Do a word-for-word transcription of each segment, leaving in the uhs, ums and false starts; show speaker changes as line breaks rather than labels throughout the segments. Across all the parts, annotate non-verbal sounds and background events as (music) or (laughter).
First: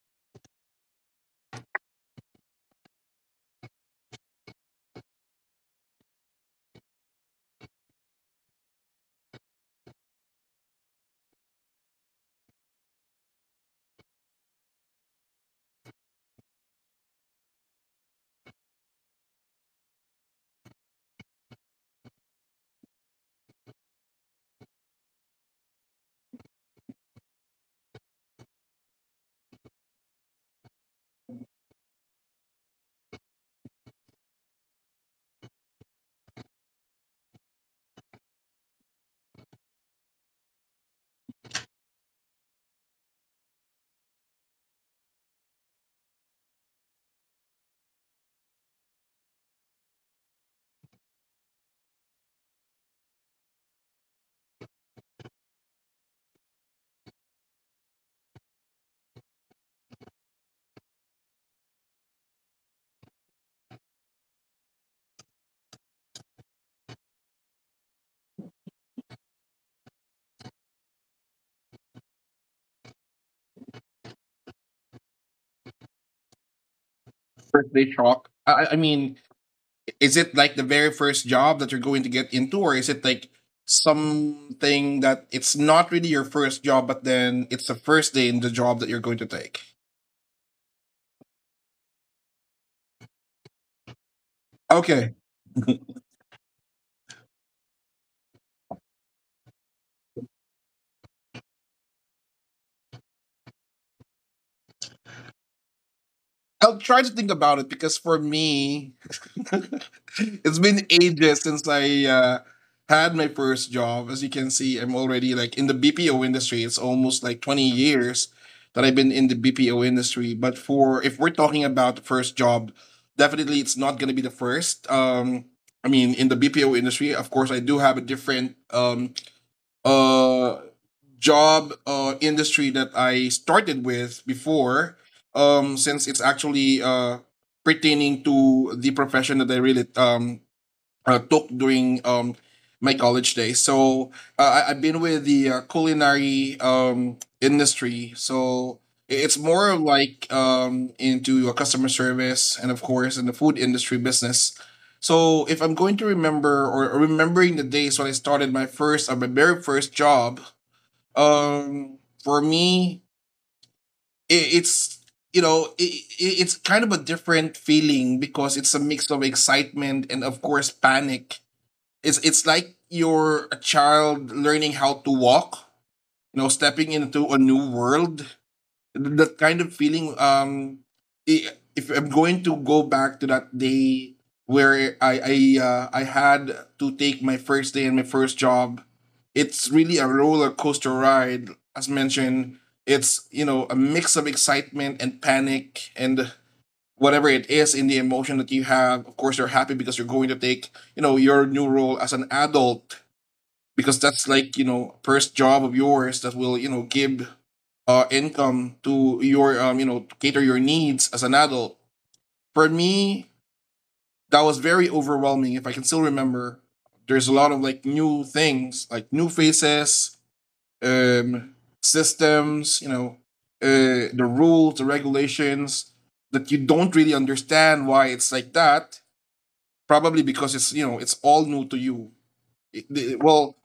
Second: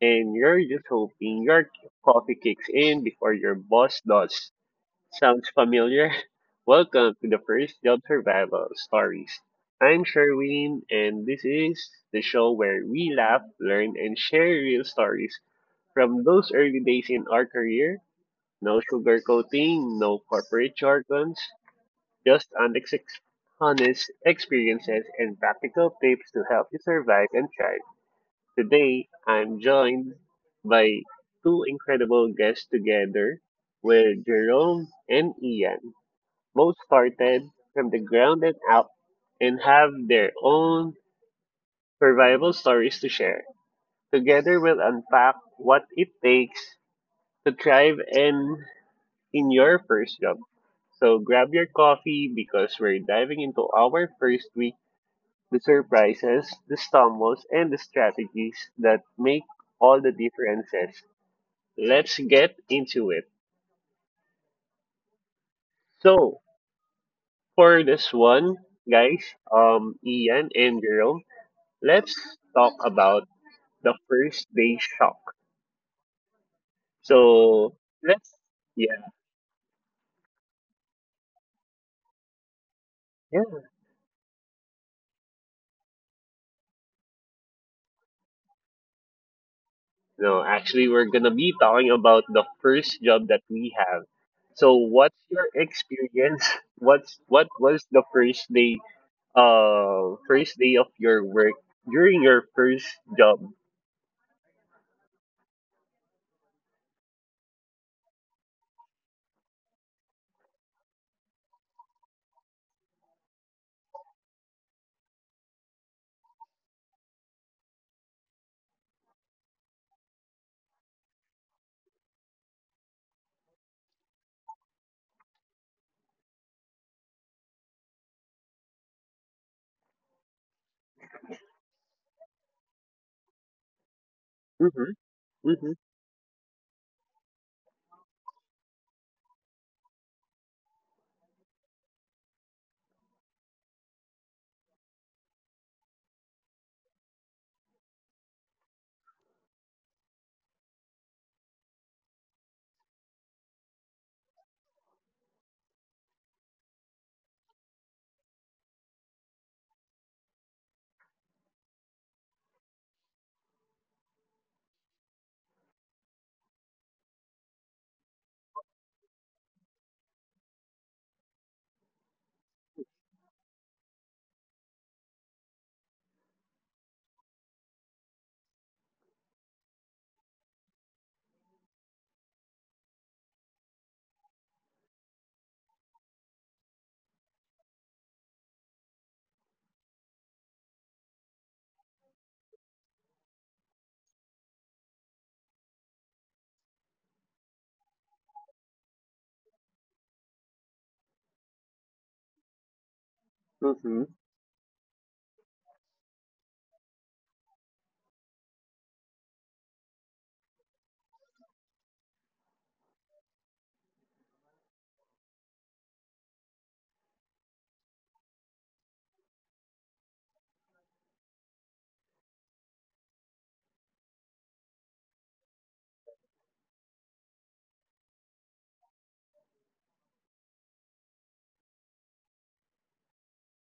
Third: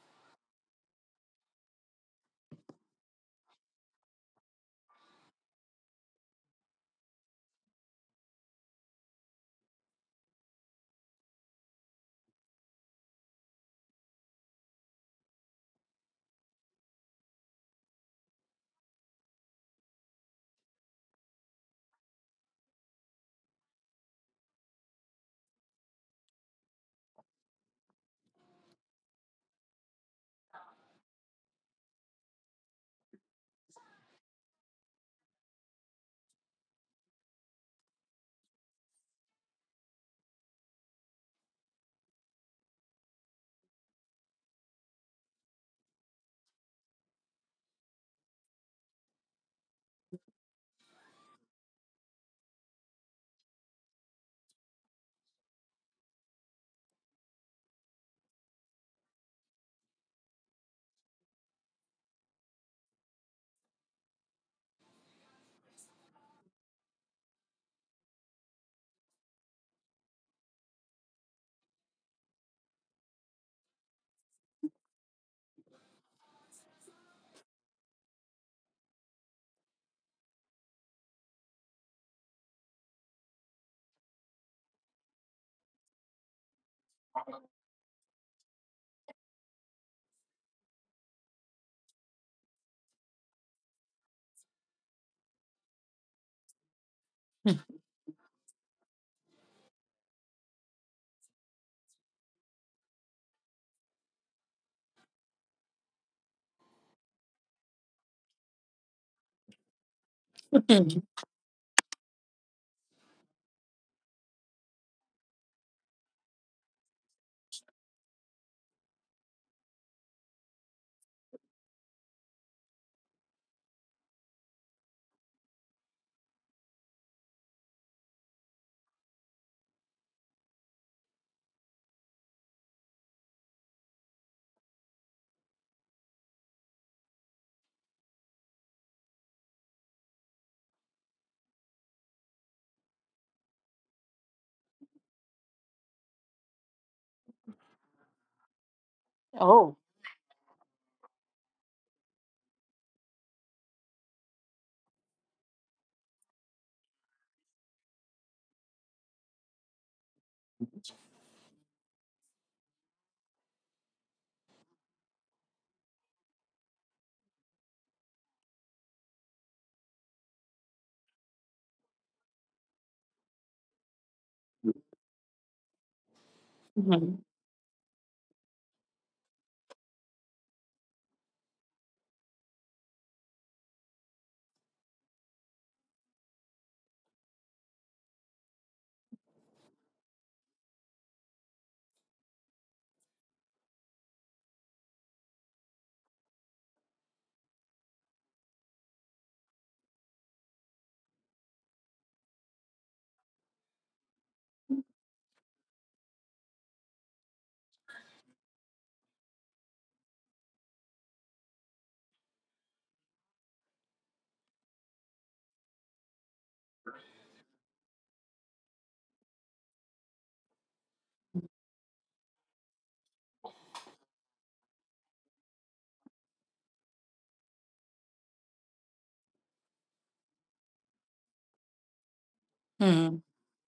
and you're just hoping your coffee kicks in before your boss does. Sounds familiar? (laughs) Welcome to the first job survival stories. I'm Sherwin, and this is the show where we laugh, learn, and share real stories from those early days in our career, no sugarcoating, no corporate jargons, just honest, ex- honest experiences and practical tips to help you survive and thrive. Today, I'm joined by two incredible guests together with Jerome and Ian. Both started from the ground and up and have their own survival stories to share. Together, we'll unpack what it takes to thrive and in your first job. So grab your coffee because we're diving into our first week, the surprises, the stumbles, and the strategies that make all the differences. Let's get into it. So for this one, guys, um, Ian and Jerome, let's talk about the first day shock.
First
So
day shock?
let's,
I, I
yeah,
mean, is it like the very first job that you're going to get into, or is it like
yeah.
something that it's not really your first job, but then it's the first day in the job that you're going to take?
No, actually, we're gonna be talking about the first job that we have. So,
Okay,
what's your
(laughs)
experience? (laughs) What's what was the first day, uh, first day of your work during your first job?
I'll try to think about it because for me, (laughs) it's been
Mm.
ages since I uh, had my first job. As you can see, I'm already like in the B P O industry. It's almost like twenty years that I've been in the B P O industry. But for if we're talking about the first job, definitely it's not going to be the first. Um, I mean, in the B P O industry, of course, I do have a different um, uh, job uh, industry that I started with
Mhm,
before,
mhm,
um, since it's actually uh, pertaining to the profession that I really um, uh, took during um, my college days. So uh, I, I've been with the uh, culinary um, industry. So it's more
Oh.
like um, into a customer service and, of course, in the food industry business. So if I'm going to remember or or remembering the days when I started my first, uh, my very first job, um, for me, I it's you know I it's kind of a different feeling because it's a mix of excitement and of course panic. It's it's like you're a child learning how to walk, you know, stepping
Mm.
into a new world. That kind of feeling. Um, i- if I'm going to go back to that day where I I uh, I had to take my first day and my first job, it's really a roller coaster ride. As mentioned, it's you know a mix of excitement and panic and whatever it is in the emotion that you have. Of course, you're happy because you're going to take you know your new role as an adult because
mhm.
that's like you know first job of yours that will you know give uh income to your um you know to cater your needs as an adult. For me, that was very overwhelming if I can still remember. There's a lot of like new things, like new faces, um systems, you know uh the rules, the regulations that you don't really understand why it's like that, probably because it's you know it's all new to you. It- the-
Mm.
well,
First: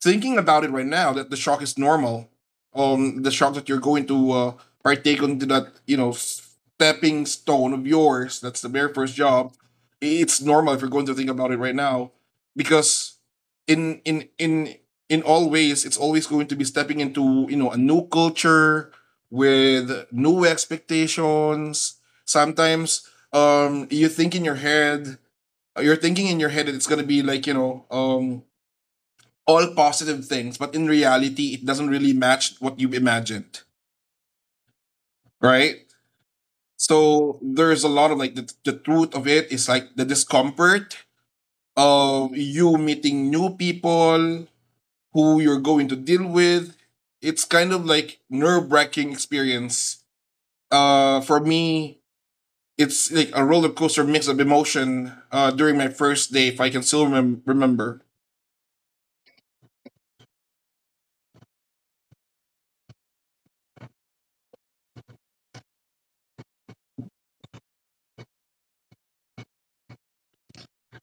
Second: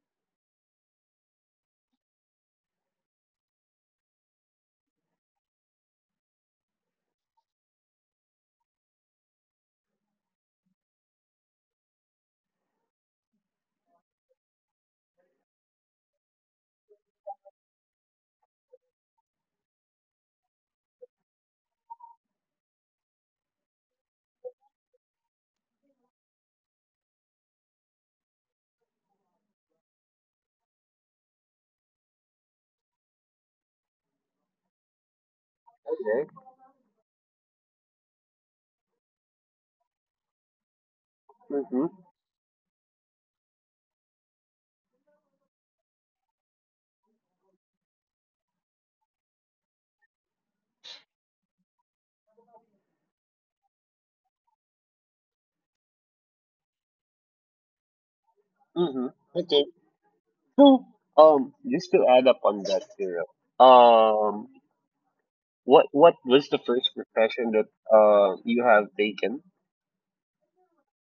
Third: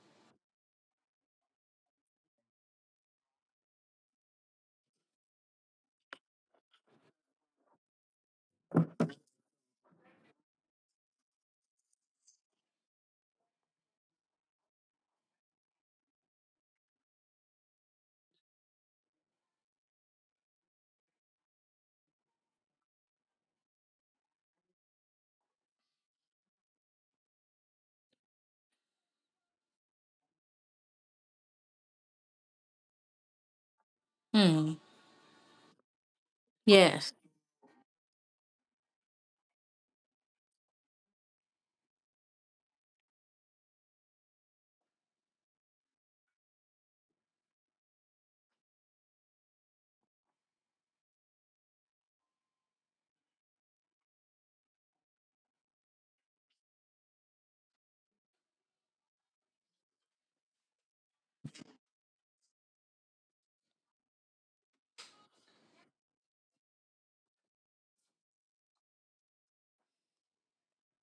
thinking about it right now, that the shock is normal. Um, the shock that you're going to uh, partake into that, you know, stepping stone of yours. That's the very first job. It's normal if you're going to think about it right now, because in in in in all ways, it's always going to be stepping into you know a new culture with new expectations. Sometimes um you think in your head, you're thinking in your head that it's gonna be like you know um all positive things, but in reality, it doesn't really match what you imagined,
Mm.
right?
Okay.
Yes.
So there's a lot of like the, the truth of it is like the discomfort
Mhm,
of you meeting new people who you're going to deal with. It's kind of like nerve wracking experience. Uh, for me, it's like a roller coaster mix of emotion uh, during my first day, if I can still remem- remember.
mhm. Okay. So, um, just to add up on that, Cyril, um, what what was the first profession that uh you have taken?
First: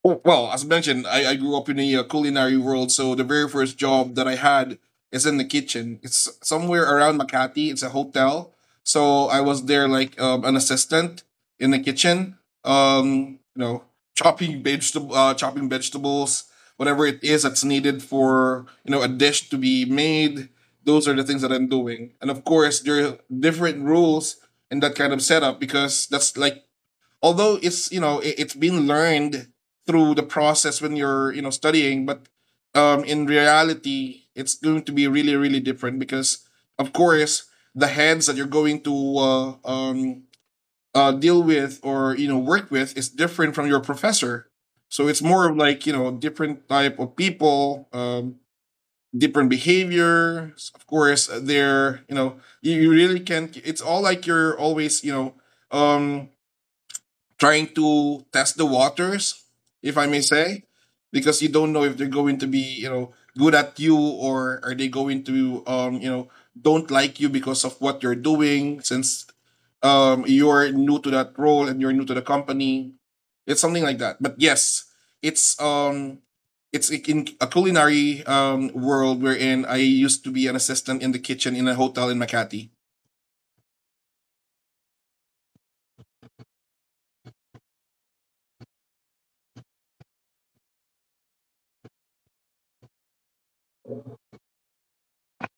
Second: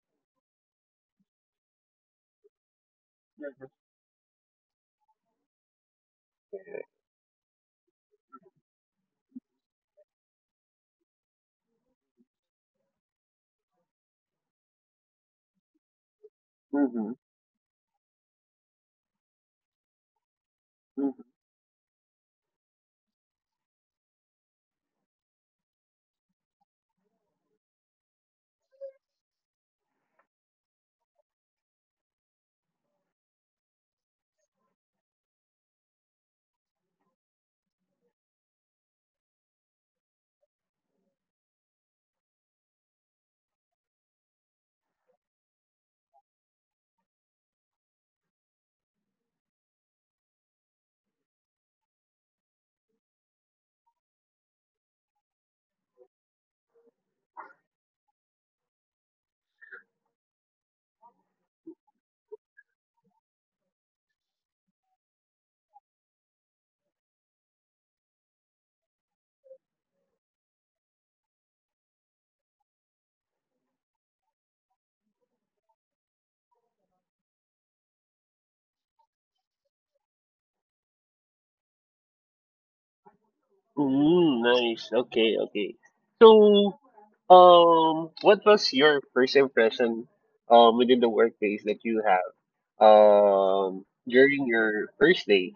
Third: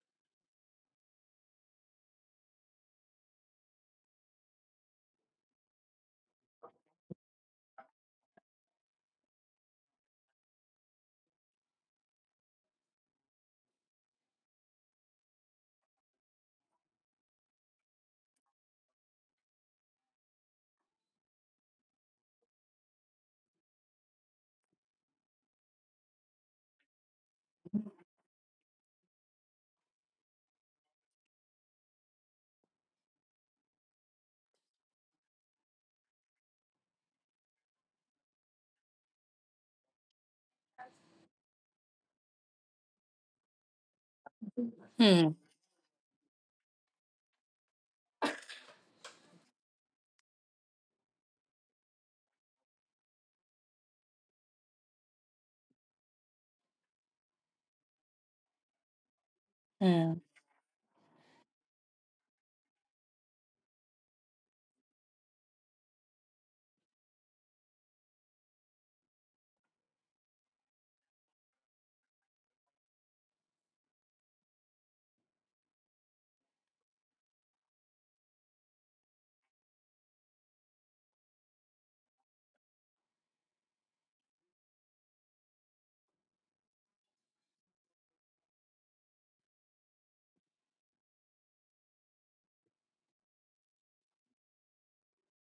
Oh, Well, as mentioned, I, I grew up in the uh, culinary world, so the very first job that I had is in the kitchen. It's somewhere around Makati. It's a hotel, so I was there like um, an assistant in the kitchen. Um, you know, chopping vegetable, uh, chopping vegetables, whatever
Mhm,
it is that's needed for you know a dish to be made. Those are the
mhm.
things that I'm doing, and of course there are different rules in that kind of setup because that's like although it's you know it, it's been learned through the process when you're you know studying, but um in reality it's going to be really really different because of course the heads that you're going to uh, um uh, deal with or you know work with is different from your professor, so it's
Mm.
more of like you know different type of people, um different behaviors. Of course, uh, they're, you know you, you really can't. It's all like you're always, you know um trying to test the waters, if I may
Mm.
say, because you don't know if they're going to be, you know, good at you or are they going to, um, you know, don't like you because of what you're doing, since um, you're new to that role and you're new to the company. It's something like that. But yes, it's um, it's in a culinary um, world wherein I used to be an assistant in the kitchen in a hotel in Makati.
Mm, nice. Okay, okay. So, um, what was your first impression, um, within the workplace that you have, um, during your first day?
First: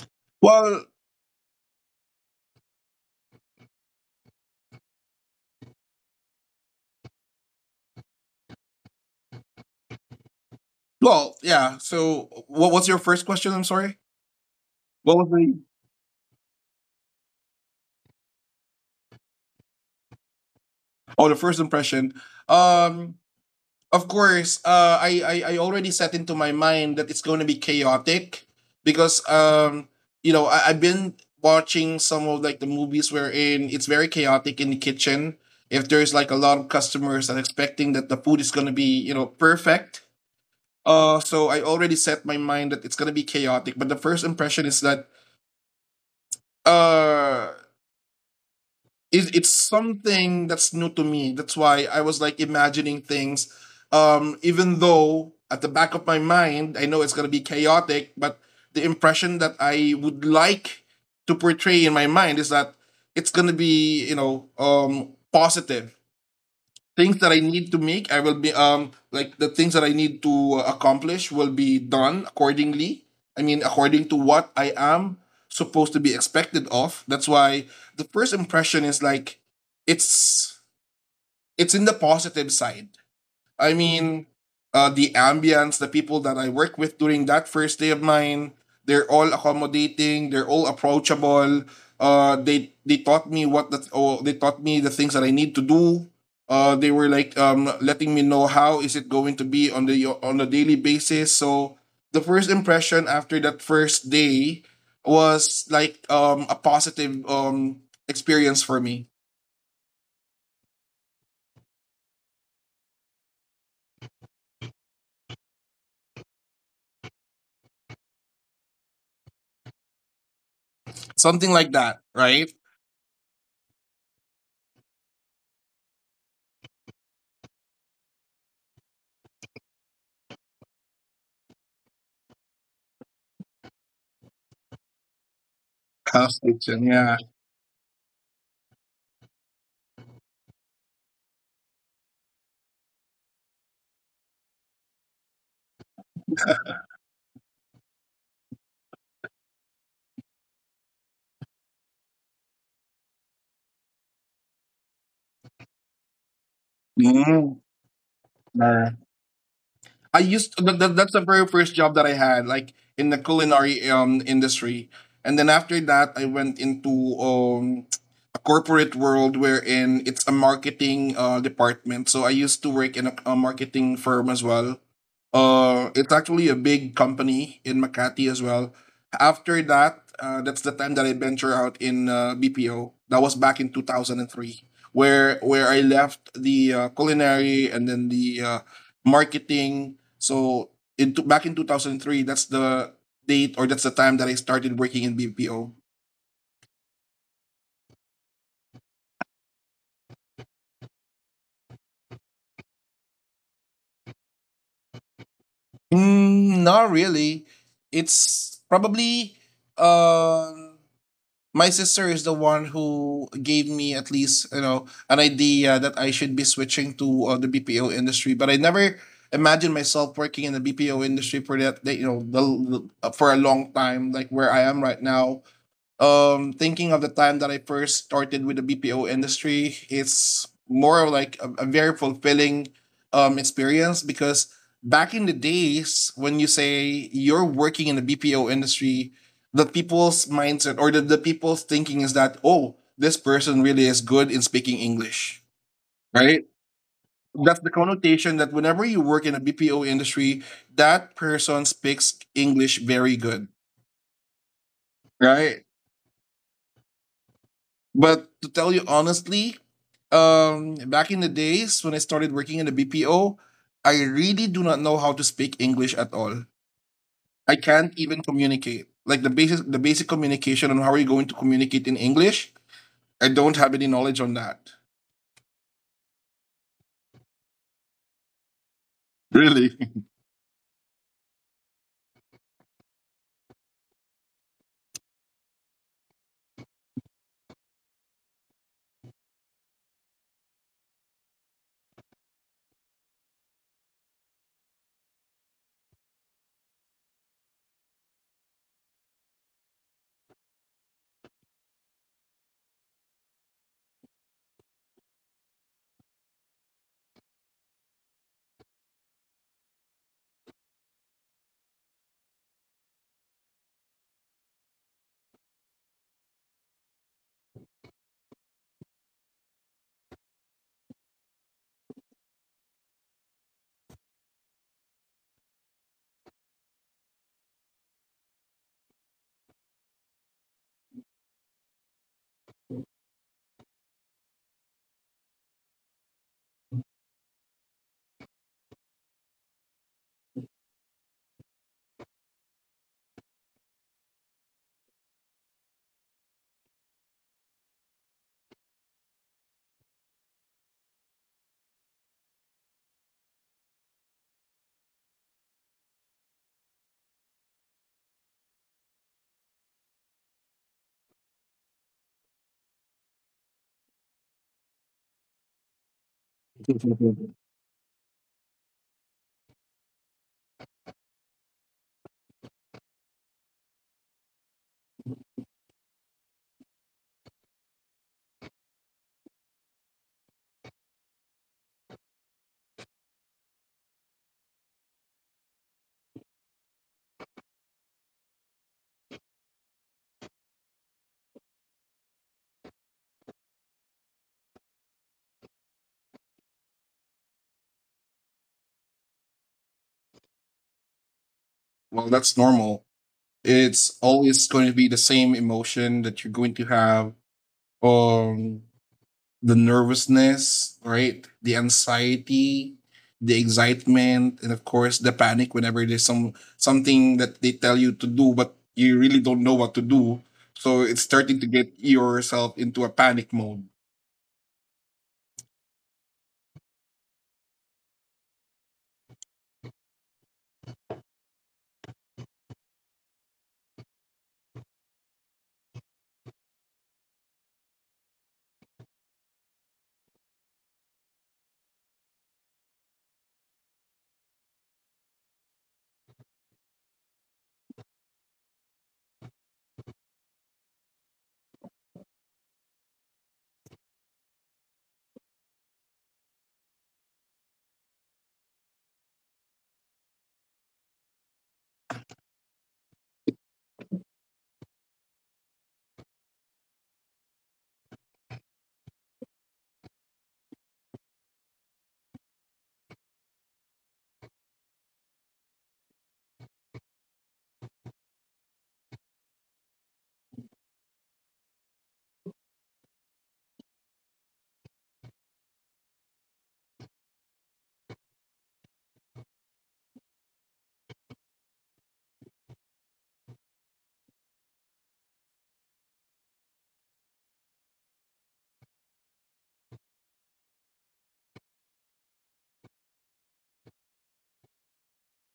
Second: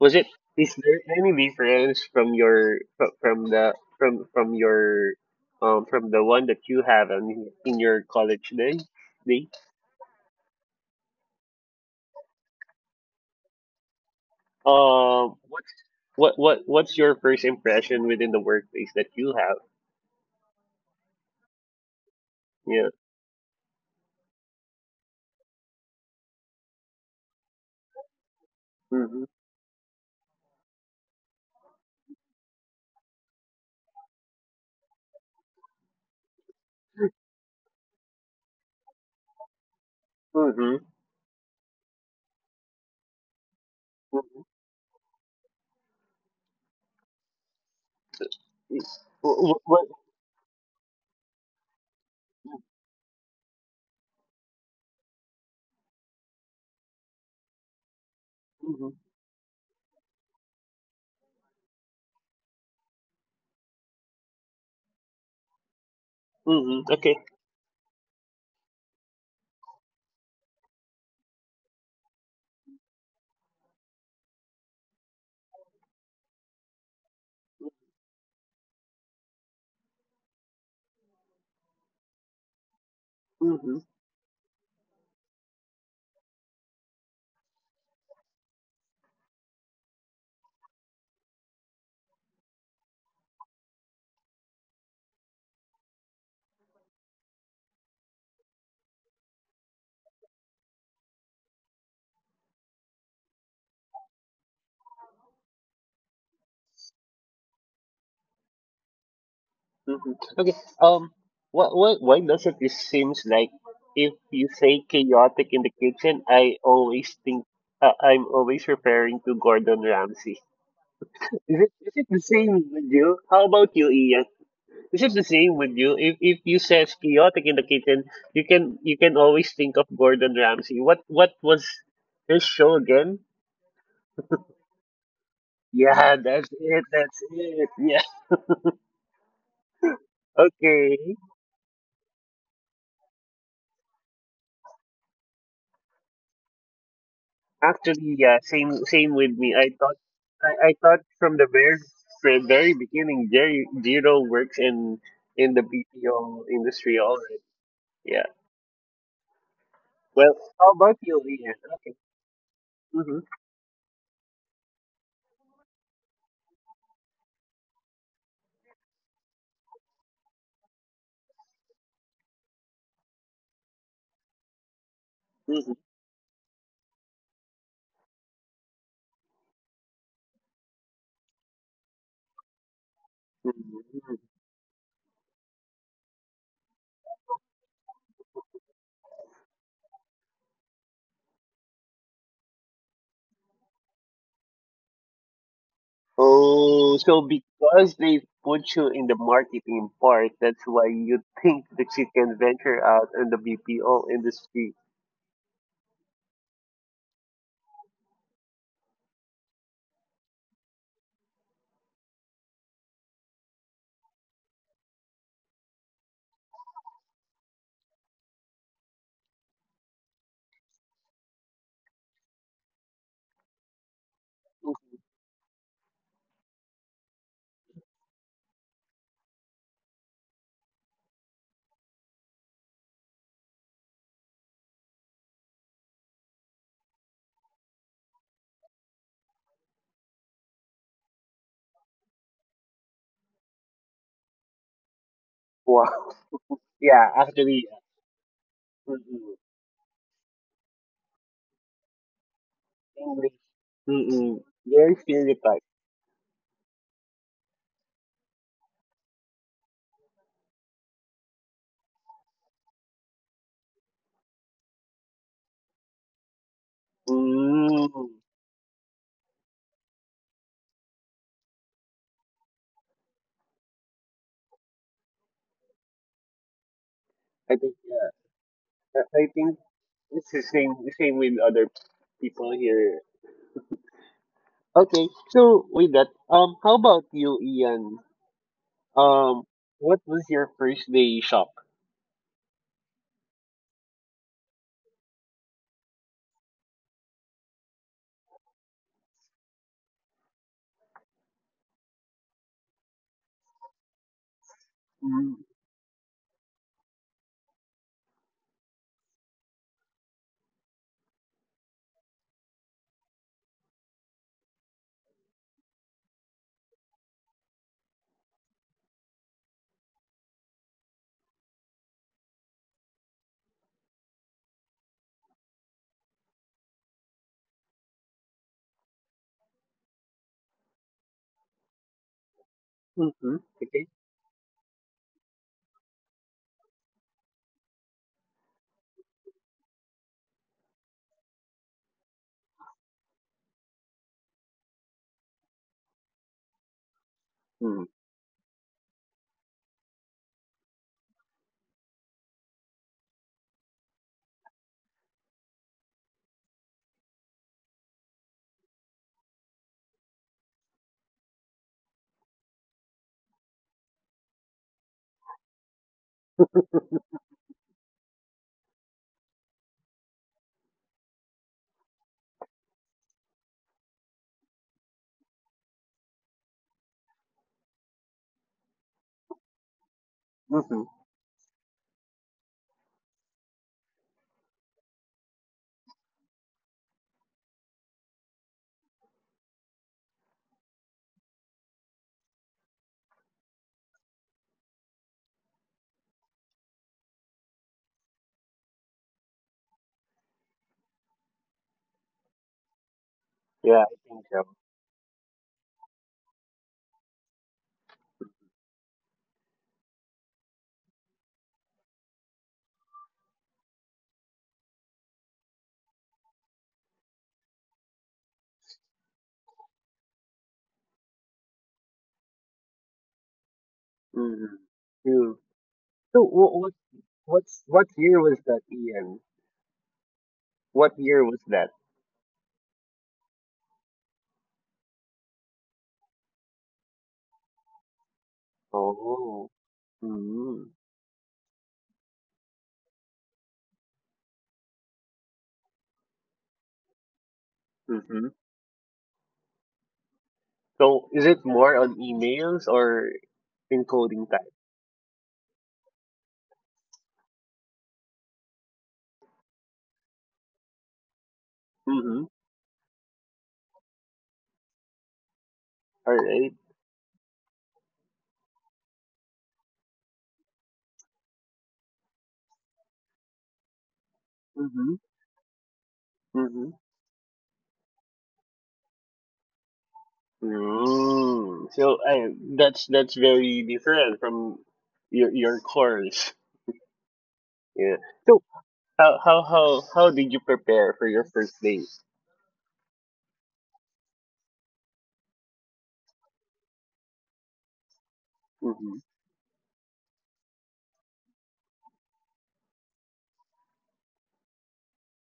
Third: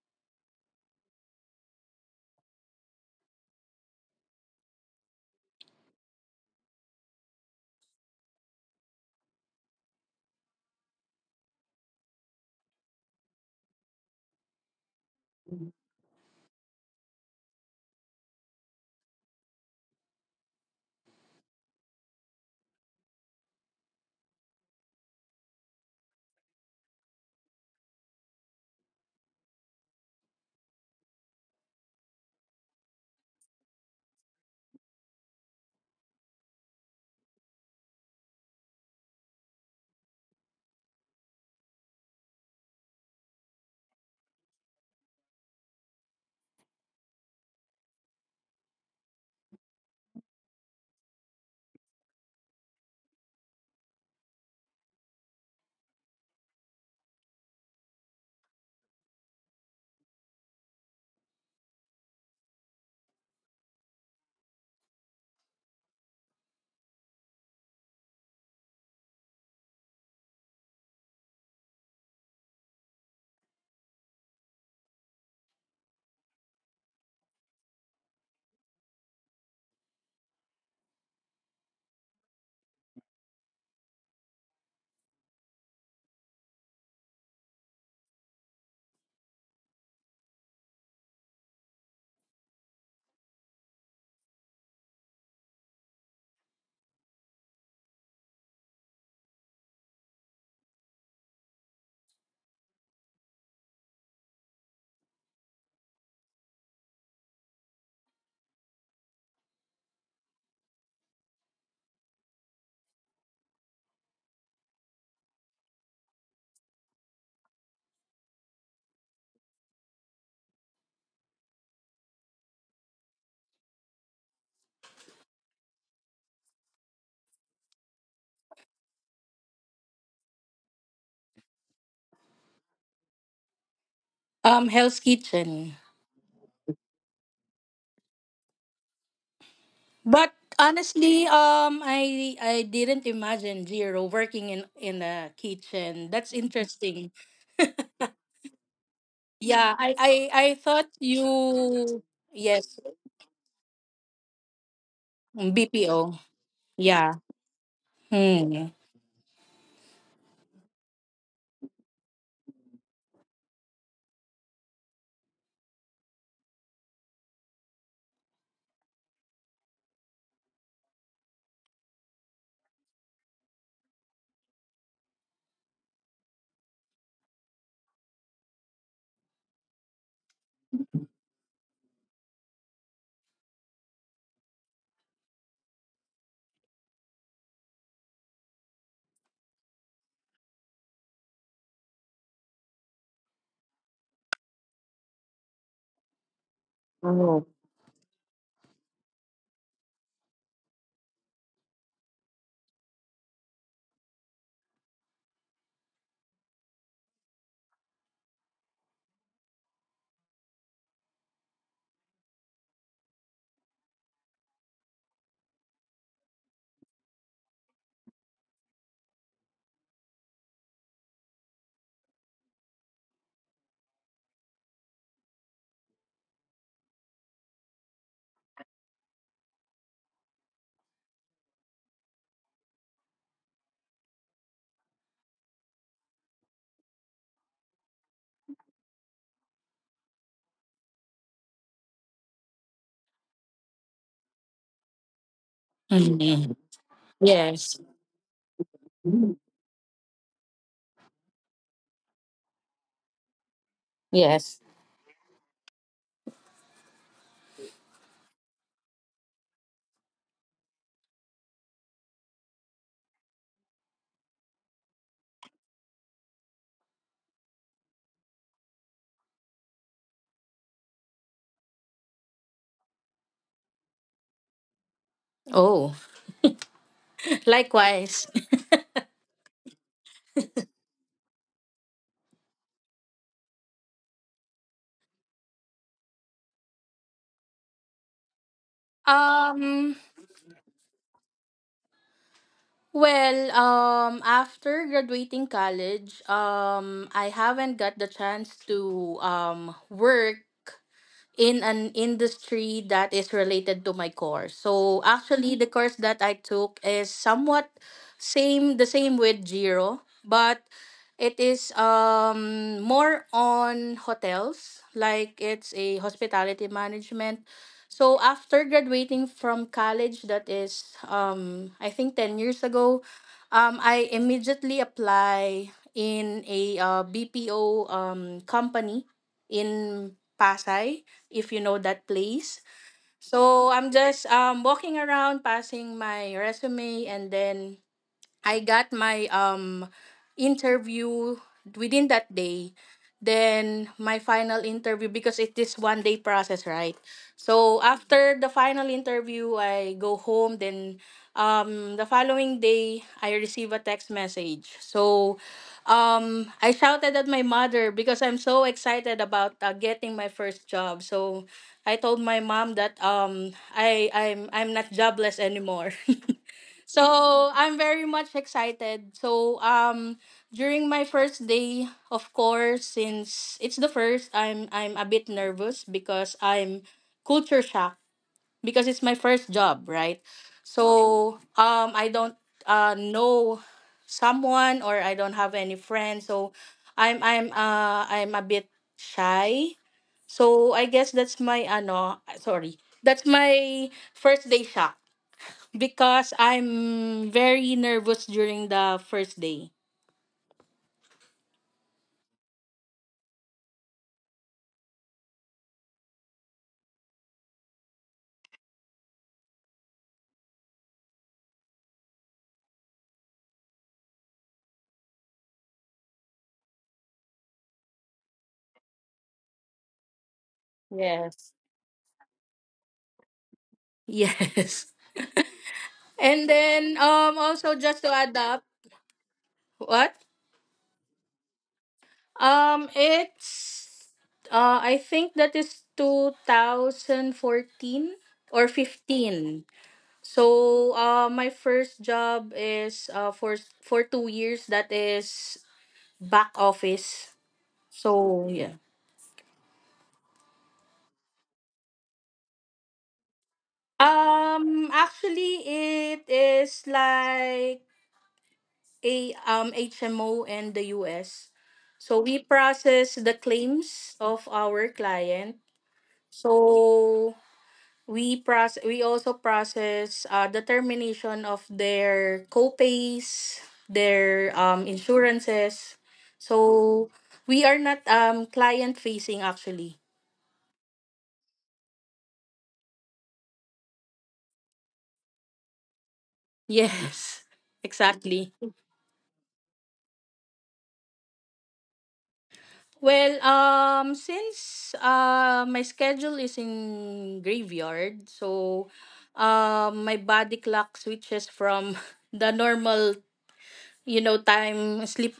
Was it, is
Well,
there any difference from your, fro- from the, from, from your, um, from the one that you have in, in your college day? day?
well, yeah. So, what was your first question? I'm sorry. What was
Um,
the
what's, what, what, what's your first impression within the workplace that you have?
oh the first impression?
Yeah.
Um, of course, uh, I, I I already set into my mind that it's going to be chaotic because
Mm-hmm.
um you know I, I've been watching some of like the movies wherein it's very chaotic in the kitchen. If there's like a lot of customers and expecting that the food is going to be you know perfect.
Mm-hmm.
Uh, so I already set my mind that it's going to be chaotic. But the first impression is that uh it, it's
What?
something that's new to me. That's why I was like imagining things, um even though at the back of my mind I know it's going to be chaotic, but the
Hmm.
impression that I would like to portray in my mind is that it's going to be you know um positive
Hmm. Okay.
things that I need to make, I will be um like the things that I need to uh, accomplish will be done accordingly. I mean, according to what I am supposed to be expected of. That's why the first impression is like it's it's in the positive side. I
Hmm.
mean, uh, the ambience, the people that I work with during that first day of mine, they're all accommodating, they're all approachable. Uh, they they taught me what the oh, they taught me the things that I need to do. Uh, they were like um letting me know how is it going to be on the on a daily basis. So the first impression after that first day was like um a positive um experience for me,
Hmm. Okay. Um. what what Why does it? It seems like if you say chaotic in the kitchen, I always think, uh, I'm always referring to Gordon Ramsay.
something
Is it?
like
Is
that,
it the
right?
same with you? How about you, Ian? Is it the same with you? If if you says chaotic in the kitchen, you can you can always think of Gordon Ramsay. What what was his show again?
Um, Hell's Kitchen.
Yeah,
House
that's
kitchen,
it.
yeah.
That's it. Yeah.
But
Okay.
honestly, um, I I didn't imagine Jiro working in in a kitchen. That's interesting.
Actually, yeah, same same with me. I
Yeah, I
thought,
I I
I, I
thought
thought from the very
you,
from very
yes,
beginning, Jerry Jiro works in in the
B P O.
B P O industry
Yeah.
already.
Mm,
Yeah.
Hmm.
I
Well,
used
how
that, that,
about
that's the
you,
very
Leah?
first
Okay.
job that I had, like in
Mm-hmm.
the culinary um industry, and then after that, I went into um a corporate world wherein it's a marketing uh department. So I used to work in a, a marketing firm as well.
Mm-hmm.
Uh, it's actually a big company in Makati as well. After that, uh, that's the time that I venture out in uh, B P O. That was back in two
Mm-hmm.
thousand and three, where where I left the uh, culinary and then the uh, marketing, so in t- back in two thousand three, that's the date or that's the time that I started working in B P O.
Oh, so
Oh.
because they put you in the marketing part, that's why you think that you can venture out in the B P O industry.
Mm, not really. It's probably um my sister is the one who gave me at least you know an idea that I should be switching to uh, the B P O industry, but I never imagined myself working in the B P O industry for that, that you know the, the- uh, for a long time, like where I am right now. Um thinking of the time that I first started with the B P O industry, it's more of like a, a very fulfilling um experience because back in the days when you say you're working in the B P O industry, the people's mindset or the, the people's thinking is that, oh, this person really is good in speaking English.
Wow.
Right?
Hmm.
(laughs) Yeah,
That's
actually,
the
Yes.
connotation that whenever you work
mm-mm.
in a B P O industry, that person speaks English very
English,
good.
mm-mm.
Yes.
Very stereotyped.
Right? But to tell you honestly, um, back in the days when I started working in the B P O, I really do not know how to speak English at all. I can't
Mm,
even communicate. Like the basic the basic communication on how are you going to communicate in English, I don't have any knowledge on that.
Oh, (laughs)
I think yeah.
likewise.
I I think
Really? (laughs)
it's the same the same with other people here. Okay, so with that, um, how about you, Ian? Um,
Um.
what was your first day shock?
Well, um, after graduating college, um, I haven't got the chance to um work in an industry that is related to my course. So
Mm,
actually the course that I took is somewhat same the same with Jiro, but it is um more on hotels, like it's a hospitality management. So after graduating from college that is um I think ten years ago, um I immediately apply in a uh, B P O um company in Pasay, if you know that place.
mm-hmm.
So
Okay.
I'm just um, walking around, passing my resume, and then I got my um interview within that day. Then my final interview, because it is one day process, right? So
Mm,
after the final interview, I go home. Then um the following day, I receive a text message. So um I shouted at my mother because I'm so excited about uh, getting my first job. So I told my mom that um I I'm I'm not jobless anymore. (laughs) So I'm very much excited. So um during my first day, of course, since it's the first, I'm I'm a bit nervous because I'm culture shock, because it's my first job, right?
mm-hmm.
So um I don't uh know someone, or I don't have any friends. So I'm I'm uh I'm a bit shy. So I guess that's my ano sorry. That's my first day shock, because I'm very nervous during the first day.
Well, that's normal.
Yeah,
It's
I think so.
always going to be the same emotion that you're going to have. Um, the nervousness, right? The anxiety, the excitement, and of course the panic whenever there's some something that they tell you to do, but you really don't know what to do. So it's starting to
Yes.
get yourself into a panic mode.
Mm-hmm.
Yes. (laughs)
Yeah. So
And
what what
then um
what's
also
what
just to
year
add
was that,
up,
Ian?
what?
What year was that?
Um it's uh I think that is two thousand fourteen or
Oh.
fifteen.
Mm-hmm.
So uh my first job is uh for for two years, that is back office.
Mm-hmm.
So yeah.
So is it more on emails or in coding type?
Um actually it is like a um, H M O and the U S. So
Mm-hmm.
we process the claims of our client.
All right.
So we process we also process uh, the termination of their co-pays, their um,
Mm-hmm.
insurances.
Mm-hmm.
So we are not um client facing actually.
Mm. So I, that's that's very different from your your course.
Yes. (laughs)
Yeah. So
Exactly.
how how how how did you prepare for your first date?
Well, um, since uh, my schedule is in graveyard, so
Mm-hmm.
um, my body clock switches from (laughs) the normal, you know, time sleep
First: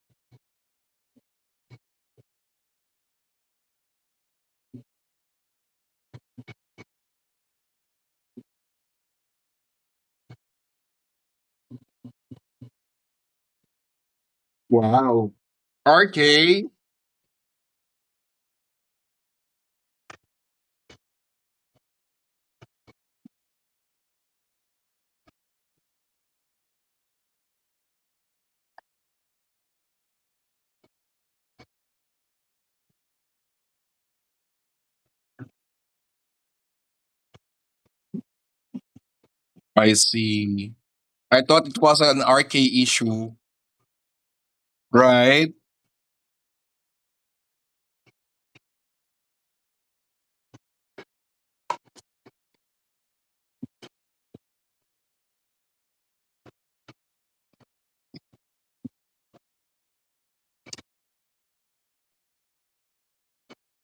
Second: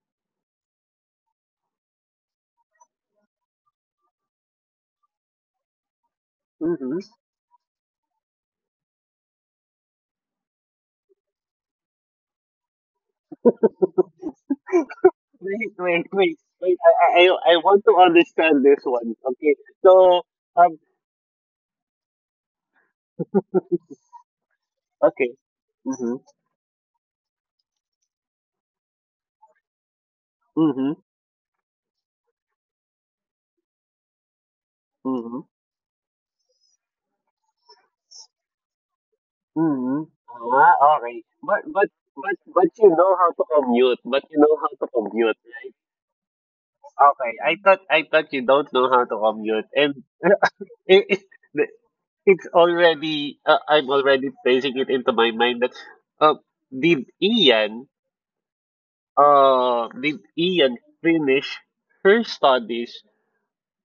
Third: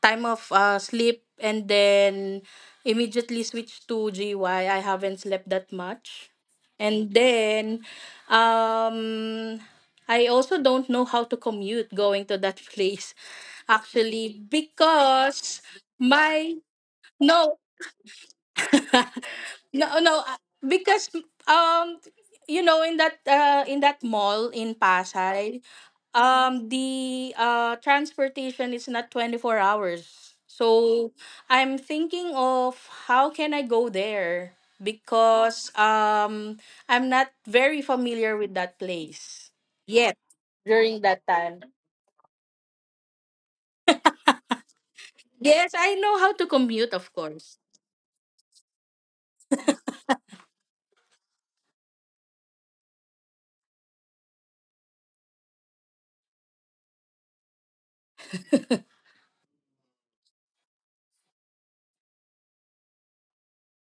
time of uh, sleep, and then immediately switch to G Y. I haven't slept that much.
Mm-hmm.
And then um, I also don't know how to commute going to that (laughs) place actually,
Wow.
because
Wait, wait, wait,
my
R K.
wait. I I I I
no
want to understand this one. Okay.
No,
So
no, uh,
um.
because um, you know, in that uh, in that mall in
Okay.
Pasay,
Mm-hmm.
um, the uh transportation is not twenty four hours.
Mm-hmm.
So I'm thinking of how can I go there,
Mm-hmm.
because um I'm not very familiar with that place
I
Mm-hmm.
yet
see.
Ah,
during that
alright.
I
But
time.
thought it
but
was an
but
R K
but you know how
issue.
to commute. But you know how to commute.
Right?
Yes, I know how to commute, of
Okay, I
course.
thought I thought you don't know how to commute, and (laughs) it, it, the- it's already, uh, I'm already placing it into my mind that, uh, did Ian, uh did Ian finish her studies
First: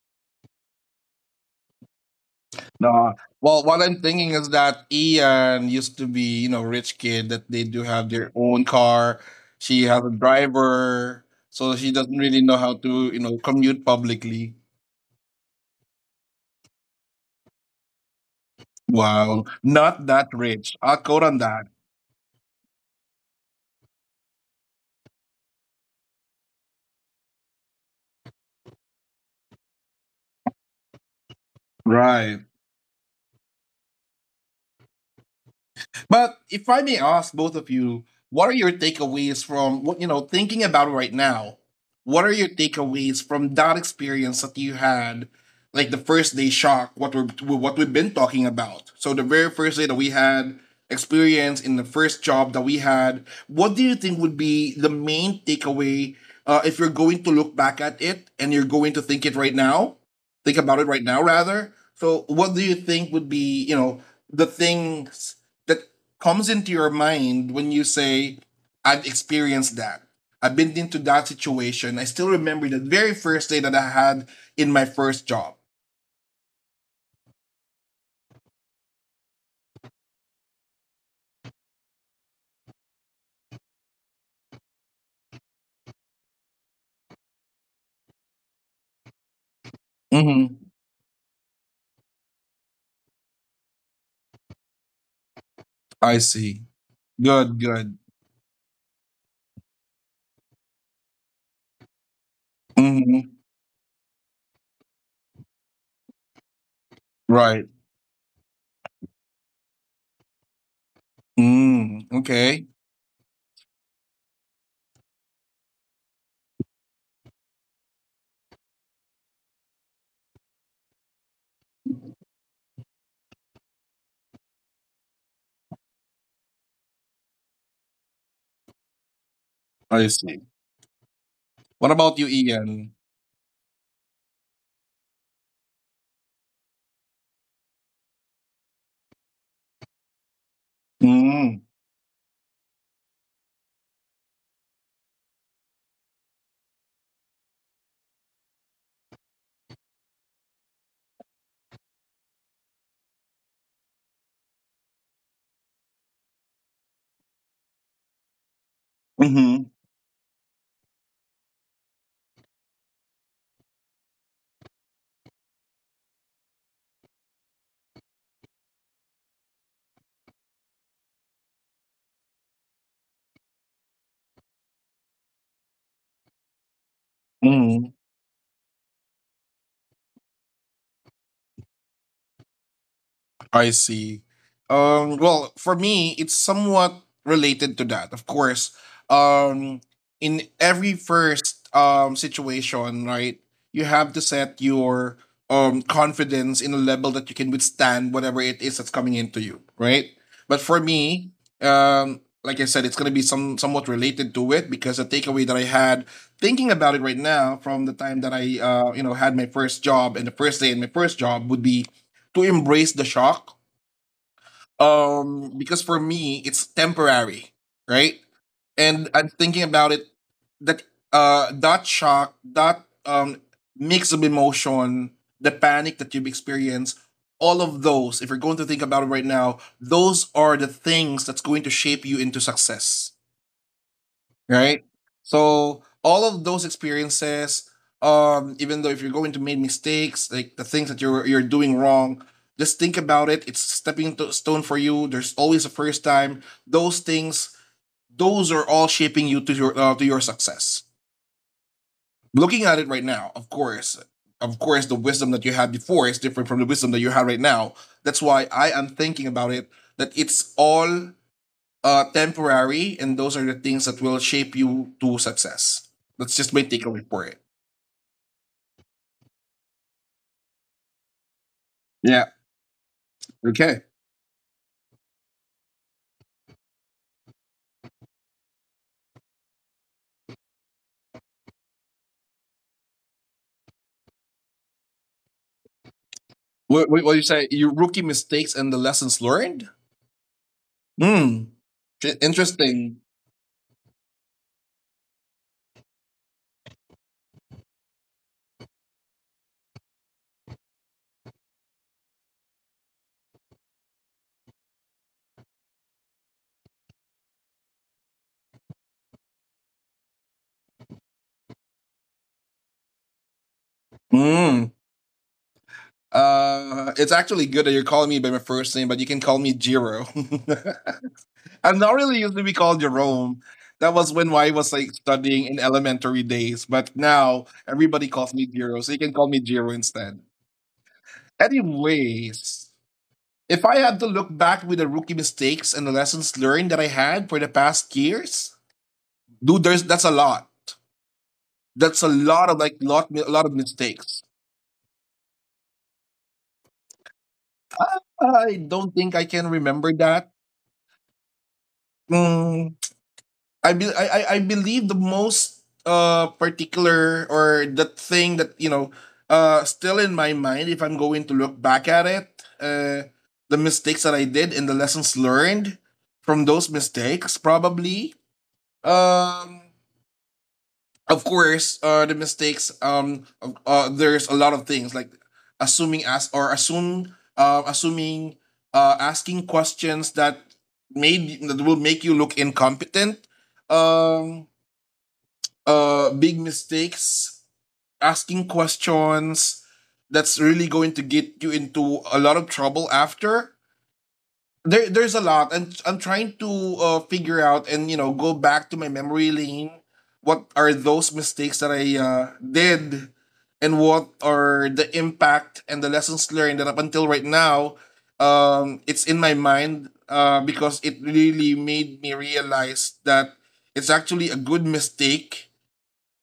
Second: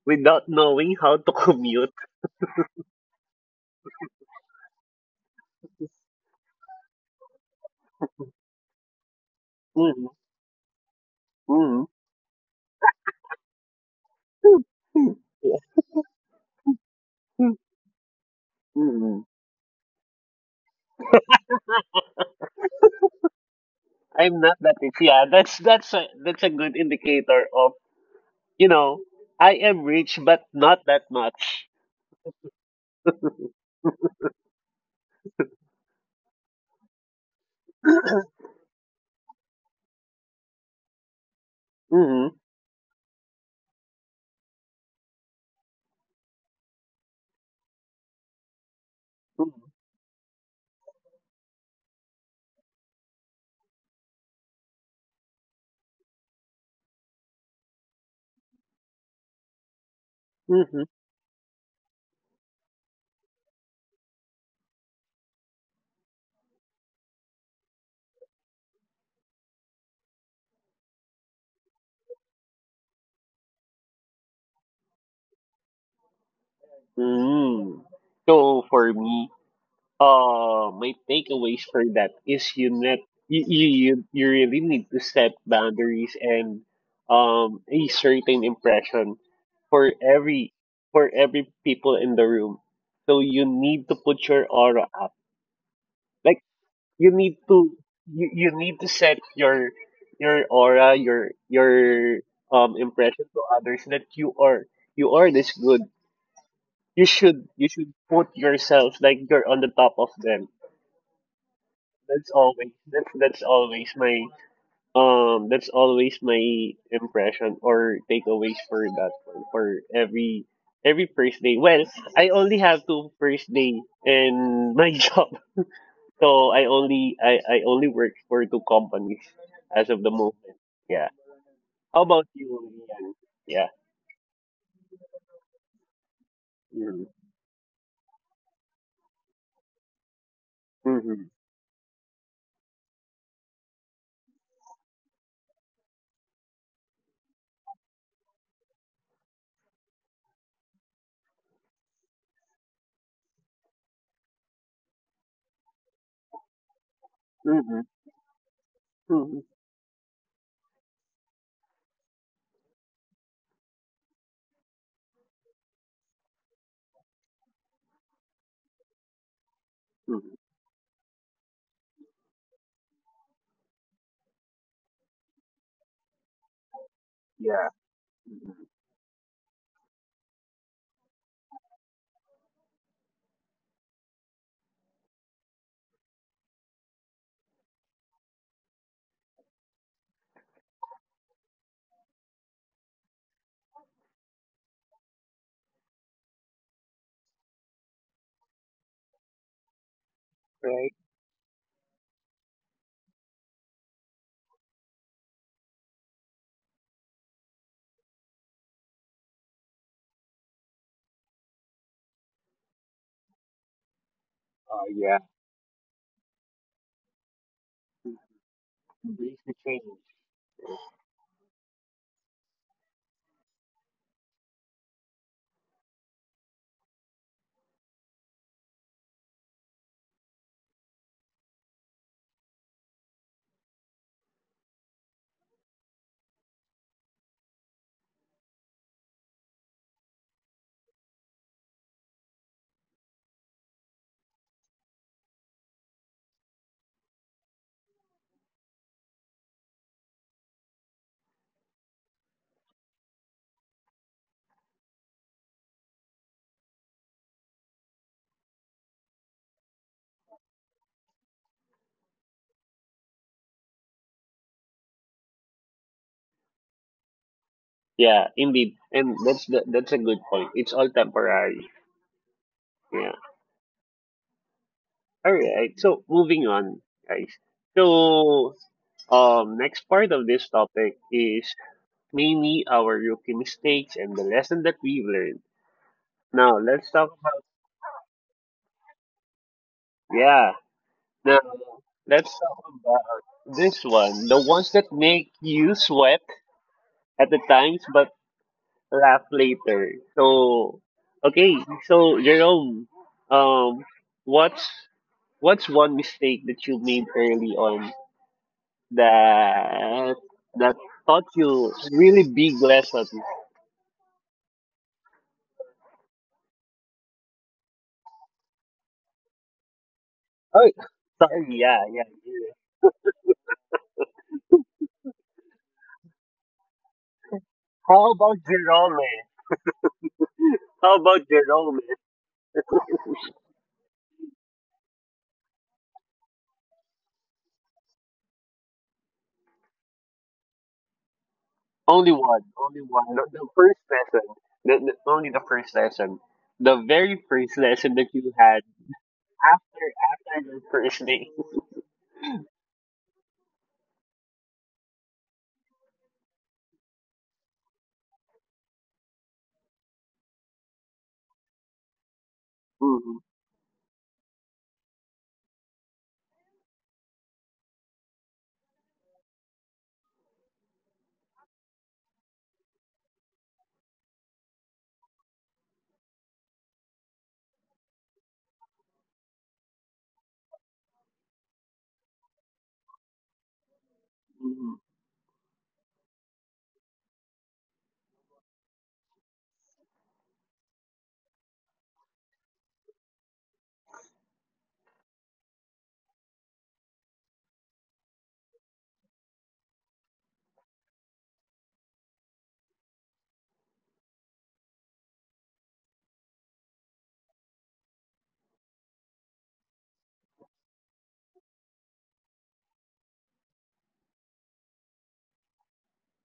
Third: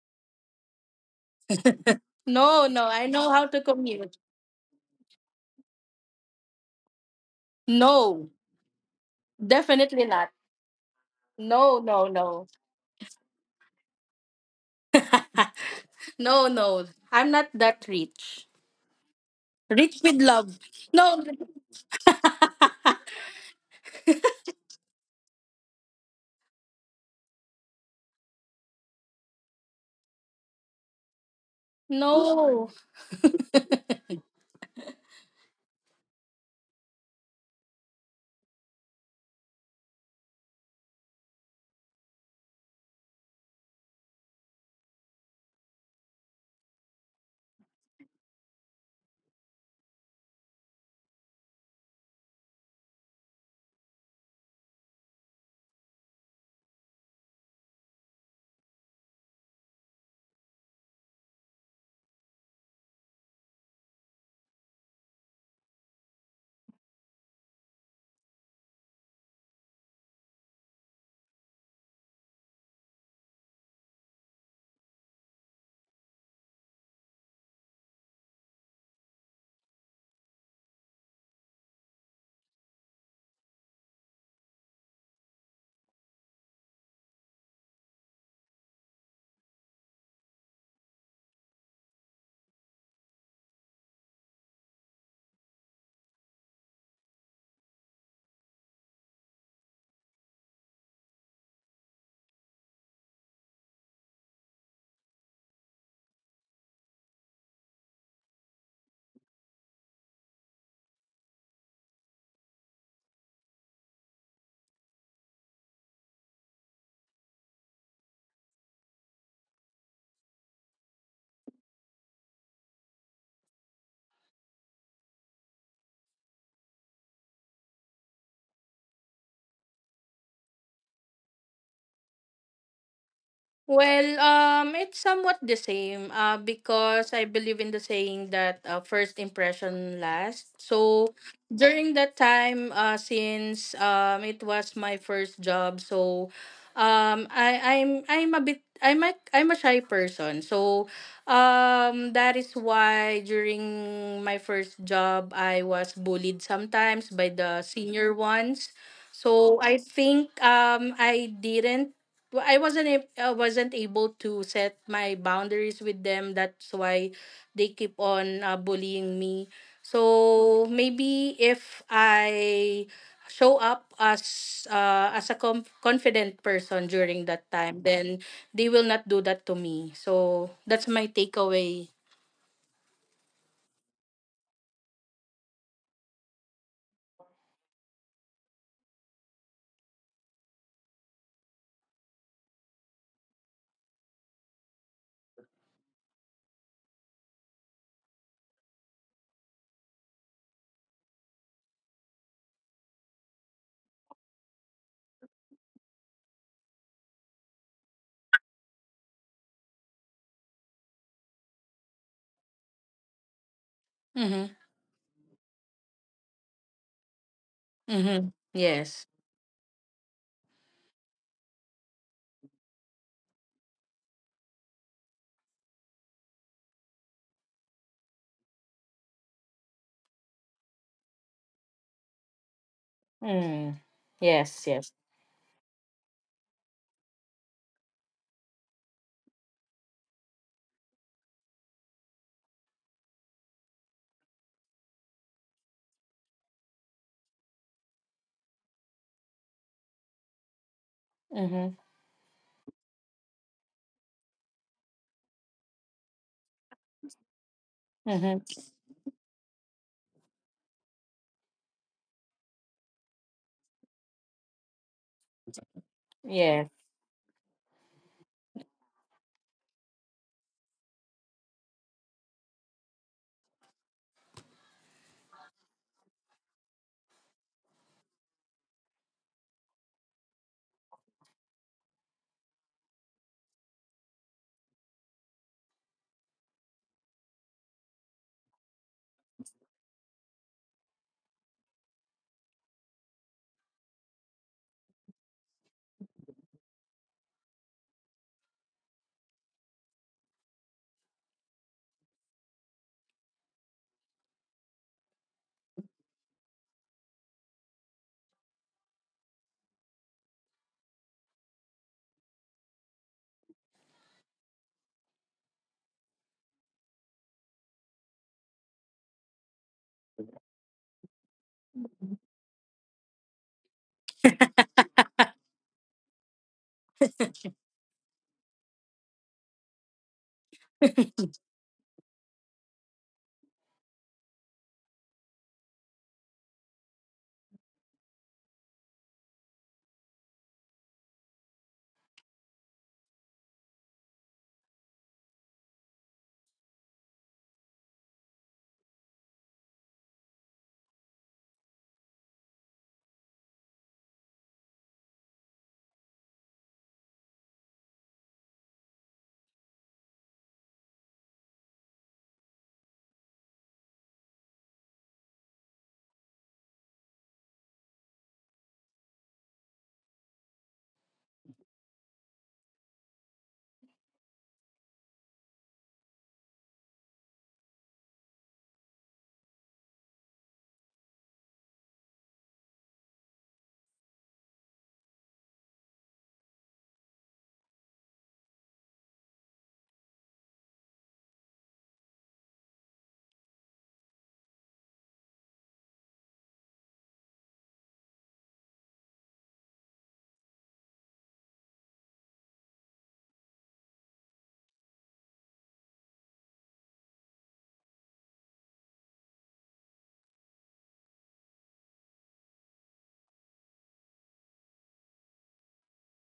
without knowing how to (laughs) commute?
No, no, I
No.
know how to
Well, what I'm
commute.
thinking is that Ian used to be, you know, rich kid that they do have their
No,
own car. She has
definitely
Mm,
a
not.
driver, so
No,
mm,
she
no,
doesn't really
no.
know how to, you know, commute publicly.
mm, yeah,
(laughs) No, no. I'm not that rich.
mm. (laughs)
Wow,
Rich
not
with
that
love.
rich. I'll quote
No,
on that.
I'm not that rich. Yeah, that's that's a that's a good indicator of, you know I am rich but not that much.
Right.
no.
But if I may ask both of you, what are your takeaways from what you know thinking about right now? What are
Mm-hmm.
your takeaways from that experience that you had, like the first day shock? What we what we've been talking about. So the very first day that we had experience in the first job that we had. What do you think would be the main takeaway uh, if you're going to look back at it and you're going to think it right now? Think about it right now, rather. So, what do you think would be, you know, the things that comes into your mind when you say, I've experienced that. I've been into that situation. I still remember the very first day that I had in my first job.
Mm. So for me, uh, my takeaways for that is, you net you, you you you really need to set boundaries and um a certain impression for every
Mm-hmm.
for every people in the room. So you need to put your aura up.
I
Like,
see.
you need
Good,
to
good.
you, you need to set your your aura, your your um impression
Mm-hmm.
to others, that you are you are this good, you should
Right.
you should put yourself like you're on the top of them.
Mm.
That's
Okay.
always that's that's always my um that's always my impression or takeaways for that one, for every every first day. Well, I only have two first day in my (laughs) job. So I only I, I only work for two companies as of
I
the
see.
moment. Yeah.
What
How
about
about
you,
you,
Ian?
Ian? Yeah.
Well, um, it's somewhat the same, uh,
Mm-hmm.
because I believe in the saying that, uh, first impression lasts. So
Mm-hmm.
Mm.
during that time, uh, since um, it was my first job, so um, I, I'm I'm a bit I'm a, I'm a shy person. So um, that is why during my first job, I was bullied sometimes by the
Mm-hmm.
senior ones.
Mm-hmm.
So
Mm-hmm.
I think um I didn't well, I wasn't ab- I wasn't able to set my boundaries with them. That's why they keep on uh, bullying me.
Mm-hmm.
So maybe if I show up as uh, as a com- confident person during that
Yeah.
time,
Mm-hmm.
then
Mm-hmm.
they will not do that to me. So that's my takeaway.
I see. Um, well, for me, it's somewhat related to that. Of course, um, in every first um, situation, right, you have to set your um, confidence in a level that you can withstand whatever it is that's coming into you, right? But for
Right?
me, um, like I said, it's gonna be some somewhat related to it because the takeaway that I had thinking about it right now from the time that I uh, you know had my first job and the first day in my first job would be to embrace the shock
Mhm.
Oh yeah.
um, because for me, it's temporary, right?
Mhm. Yes.
And I'm
Embrace the
thinking
change.
about it that uh that shock, that um mix of emotion, the panic that you've experienced, all of those, if you're going to think about it right now, those are the things that's going to shape you into success,
Mm. Yes.
right?
Yes.
So all of those experiences, um, even though if you're going to make mistakes, like the things that you're you're doing wrong, just think about it. It's stepping to stone for you. There's always a first time. Those things, those are all shaping you to your uh, to your success.
Mhm.
Looking at it right now, of course, of course, the wisdom that you had before is different from the wisdom that you have right now. That's
Mhm.
why I am thinking about it. That it's all uh, temporary, and those are the things that will shape you to success. That's just my
Yes.
takeaway for it.
Yeah, indeed, and that's the, that's a good point. It's all temporary.
Yeah.
Yeah.
Okay.
All right. So moving on, guys. So, um, next part of this topic is mainly our rookie mistakes and the lesson that we've learned. Now
What,
let's
what,
talk
what do you
about,
say? Your rookie mistakes and the lessons learned?
yeah. Now
Hmm.
let's talk
Interesting.
about this one, the ones that make you sweat at the times, but laugh later. So, okay, so Jerome, um, what's what's one mistake that you made early on that that taught you really big lesson?
Hmm. Uh, it's actually good that you're calling me by my first name, but you can call me Jiro.
Oh, sorry,
(laughs) I'm
yeah,
not
yeah,
really used to be
yeah.
called Jerome. That was when I was like
(laughs)
studying in elementary days, but now everybody
How
calls
about
me Jiro, so
Jerome?
you can call me Jiro instead.
How about Jerome?
Anyways, if I had to look back with the rookie mistakes and the lessons learned that I had for the past years, dude, there's that's a lot. That's a
Only one,
lot of like
only one.
lot
The,
a
the
lot of
first
mistakes.
lesson, the, the, only the first lesson, the very first lesson that you
I
had
don't think I can
after
remember that.
after the first day.
Mm, I, be, I I- I believe the most uh particular or the thing that you know uh still in my mind if I'm going to look back at it,
(laughs)
uh
Mhm,
the mistakes that I did and the lessons learned from those mistakes probably, um of course, uh, the mistakes. Um, uh, there's a lot of things like assuming as or assume, uh, assuming, uh, asking questions that made that will make you look incompetent. Um,
mhm.
uh, Big mistakes, asking questions that's really going to get you into a lot of trouble after. There there's a lot and I'm trying to uh, figure out and you know go back to my memory lane what are those mistakes that I uh, did and what are the impact and the lessons learned that up until right now um, it's in my mind uh, because it really made me realize that it's actually a good mistake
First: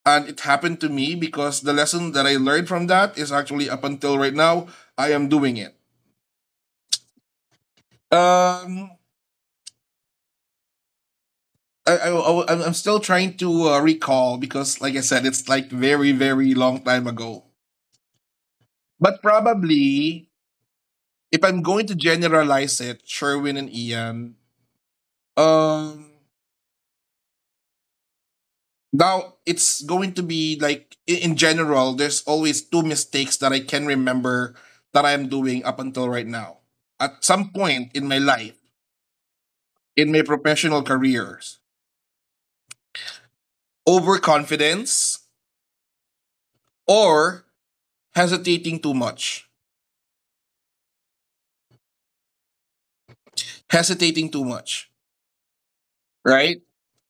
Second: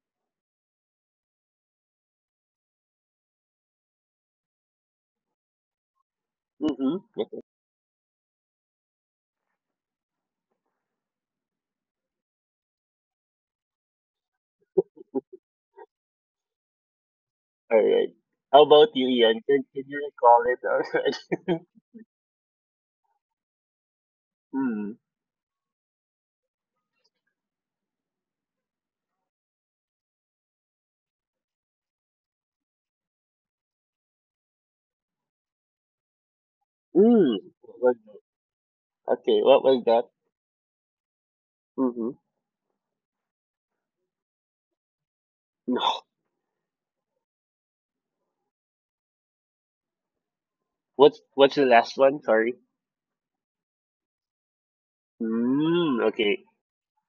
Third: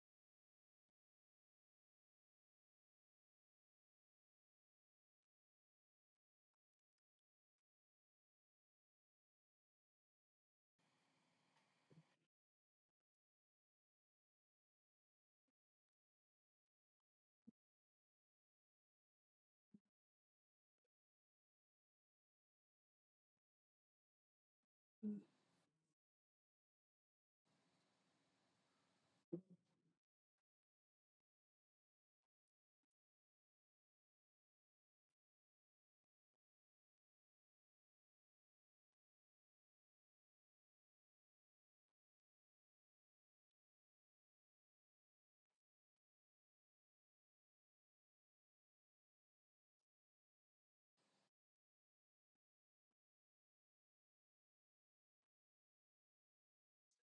and it happened to me because the lesson that I learned from that is actually up until right now I am doing it,
Mm-hmm.
um, I, I, I, am still trying to uh, recall because, like I said, it's like very, very long time ago.
All right. How about you,
But
Ian? Can, can you
probably,
recall it
if I'm
already?
going to generalize it, Sherwin and Ian,
(laughs) Mm.
um, now it's going to be like i- in general. There's always two mistakes that I can remember that I'm doing up until right now. At
Mm.
some
What
point in my
was,
life,
okay, what was that?
in my professional careers,
Mm-hmm.
overconfidence
No.
or hesitating too much.
What's what's the last one? Sorry.
Hesitating too much,
Mm. Okay.
right?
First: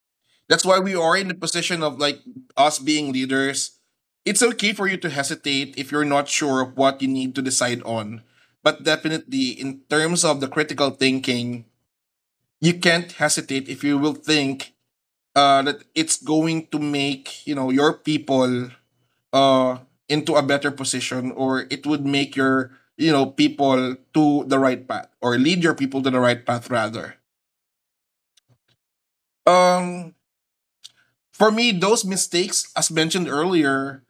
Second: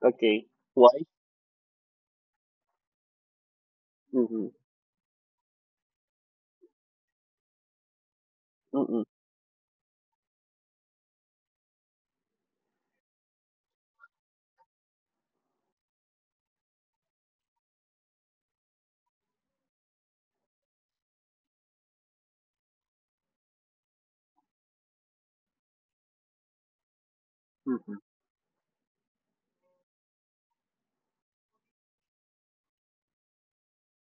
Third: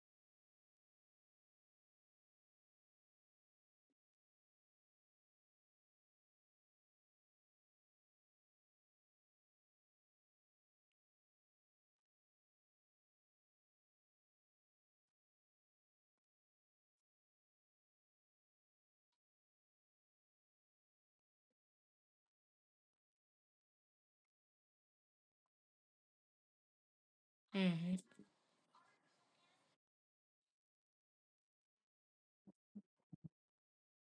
Okay.
That's why we
Why?
are in the position of like us being leaders. It's
Mm-hmm.
okay for you to hesitate if you're not sure of what you need to decide on. But
Mm-mm.
definitely, in terms of the critical thinking, you can't hesitate if you will think uh, that it's going to make you know your people uh, into a better position, or it would make your you know people to the right path, or lead your people to the right path rather.
Mm-hmm.
Mhm.
Um, for me, those mistakes, as mentioned earlier,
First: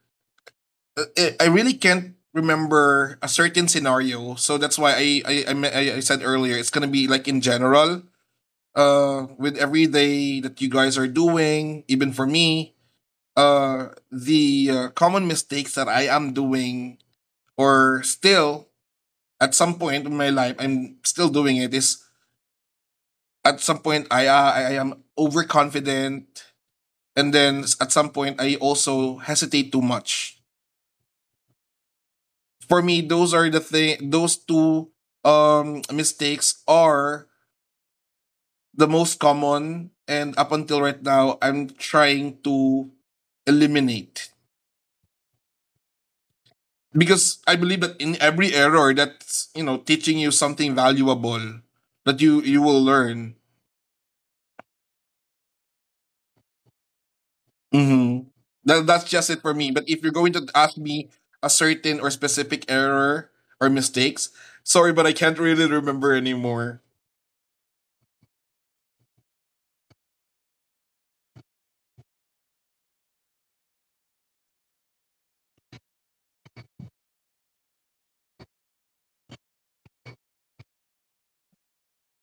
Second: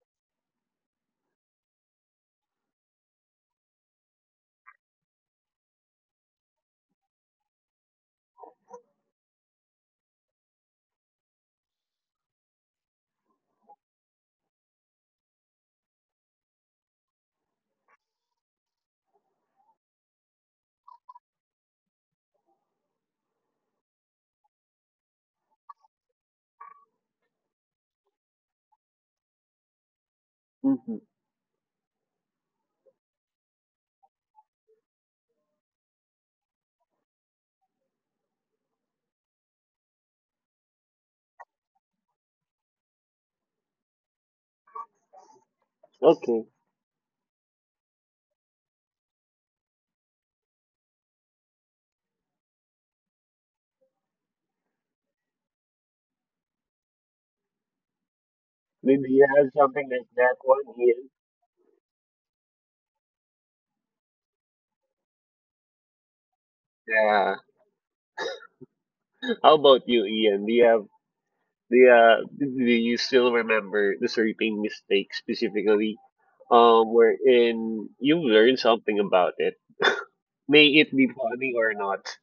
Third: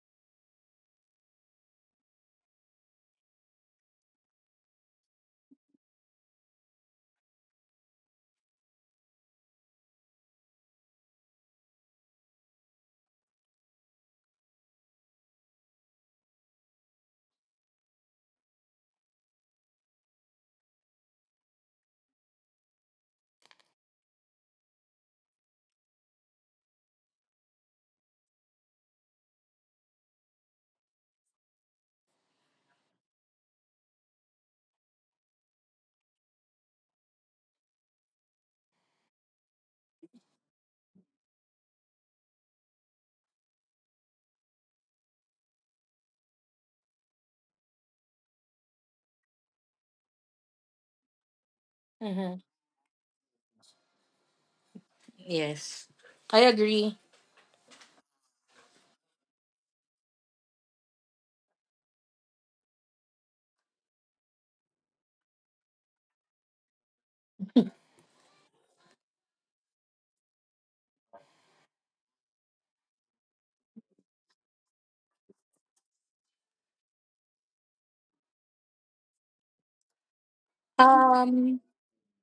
I, I really can't remember a certain scenario. So that's why I I, I, me- I- I said earlier it's gonna be like in general, uh, with every day that you guys are doing, even for me, uh, the uh, common mistakes that I am doing or still at some point in my life I'm still doing it is at some point I uh, I I am overconfident and then s- at some point I also hesitate too much.
Mm-hmm.
For me, those are the thing. Those two um mistakes are the most common, and up until right now, I'm trying to eliminate,
Okay.
because I believe that in every error, that's you know teaching you something valuable that you
Mhm.
you will learn.
Yes. I agree.
Mm-hmm. That, that's
Maybe you
just it
have
for me. But
something
if
like
you're going
that
to
one,
ask me
Ian.
a certain or specific error or mistakes, sorry, but I can't really remember anymore.
Yeah. How about you, Ian? Do you have do you, uh, do you still remember the sleeping mistake specifically, um, wherein you learn something about it? May it be funny
Um,
or not.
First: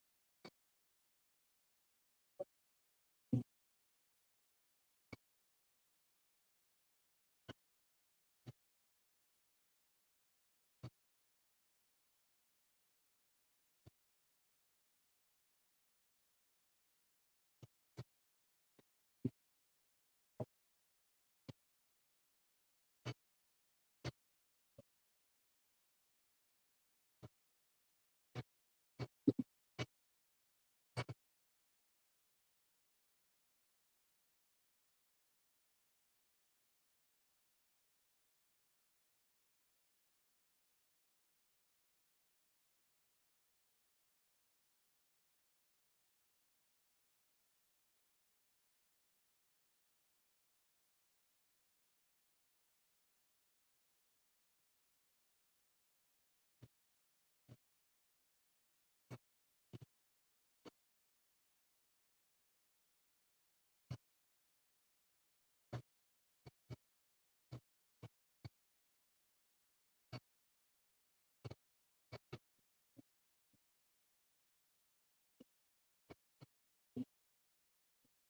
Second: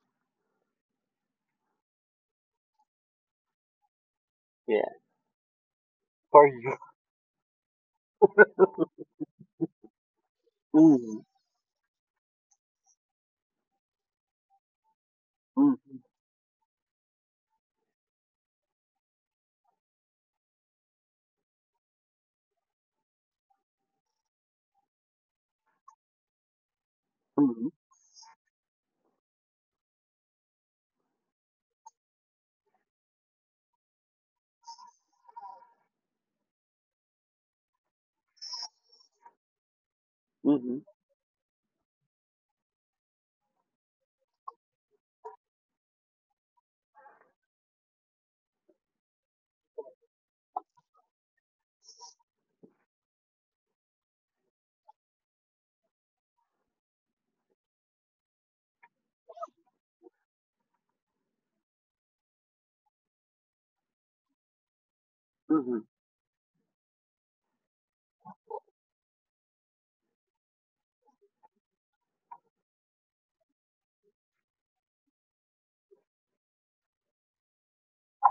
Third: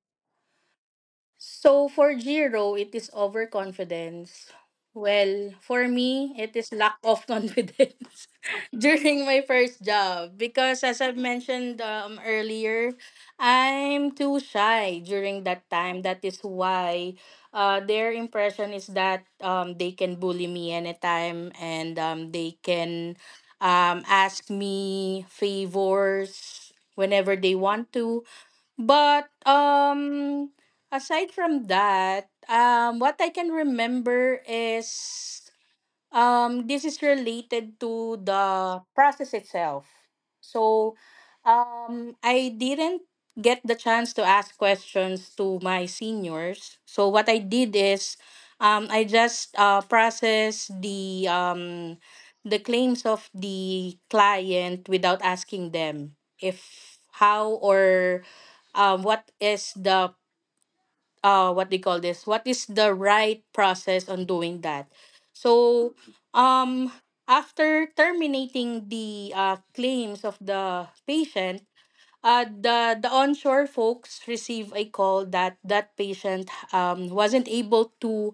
so for Jiro, it is overconfidence.
Yeah.
Well, for me,
For
it is
you.
lack of (laughs) confidence
(laughs)
during my first job because, as I've
Mm-hmm.
mentioned um, earlier, I'm too shy during that
Mm-hmm.
time. That is why, uh, their impression is that um, they can bully me anytime and um, they can, um, ask me favors whenever they
Mm-hmm.
want to. But um aside from that, um what I can remember is, Um, this is related to the process itself.
Mm-hmm.
So, um, I didn't get the chance to ask questions to my seniors. So what I did is, um, I just uh, process the um, the claims of the client without asking them if how or um, what is the uh what they call this, what is the right process on doing that. So um after terminating the uh, claims of the patient, uh, the the onshore folks receive a call that that patient um, wasn't able to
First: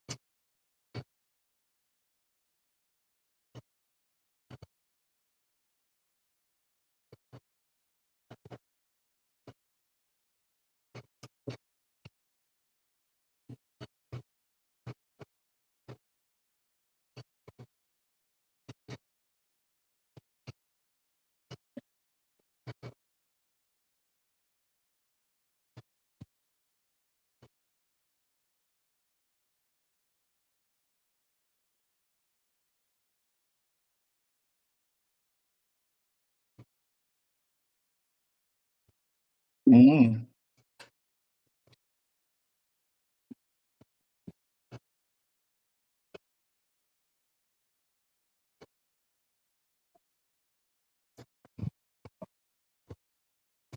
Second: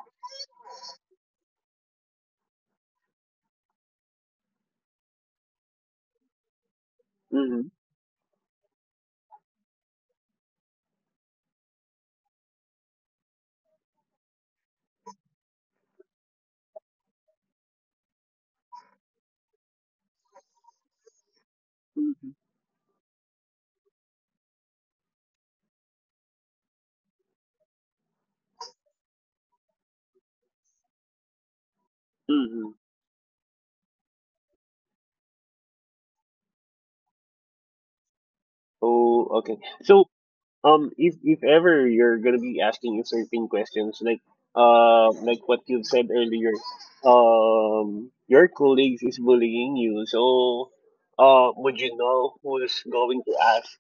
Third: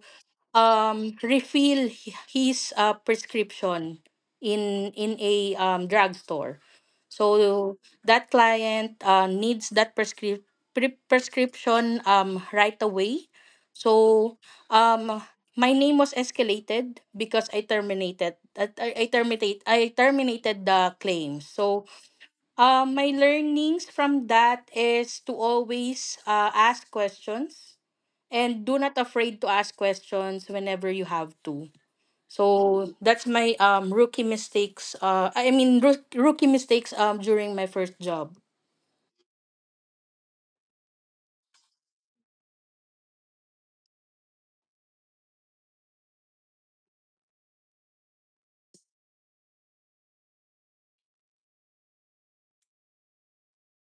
um refill hi- his uh, prescription in in a um, drugstore.
Mm-hmm.
So that client uh, needs that prescri- pre- prescription, um, right away. So um, my name was escalated because I terminated that I, I terminate I terminated the claim. So
Mm-hmm.
uh, my learnings from that is to always uh, ask questions, and do not afraid to ask questions whenever you have to.
Mm-hmm.
So that's my um rookie mistakes. Uh, I mean, roo- rookie mistakes um during my first job.
Oh, okay. So,
Mm.
um, if if ever you're gonna be asking certain questions, like, uh, like what you've said earlier, um, your colleagues is bullying you. So, uh, would you know who's going to ask?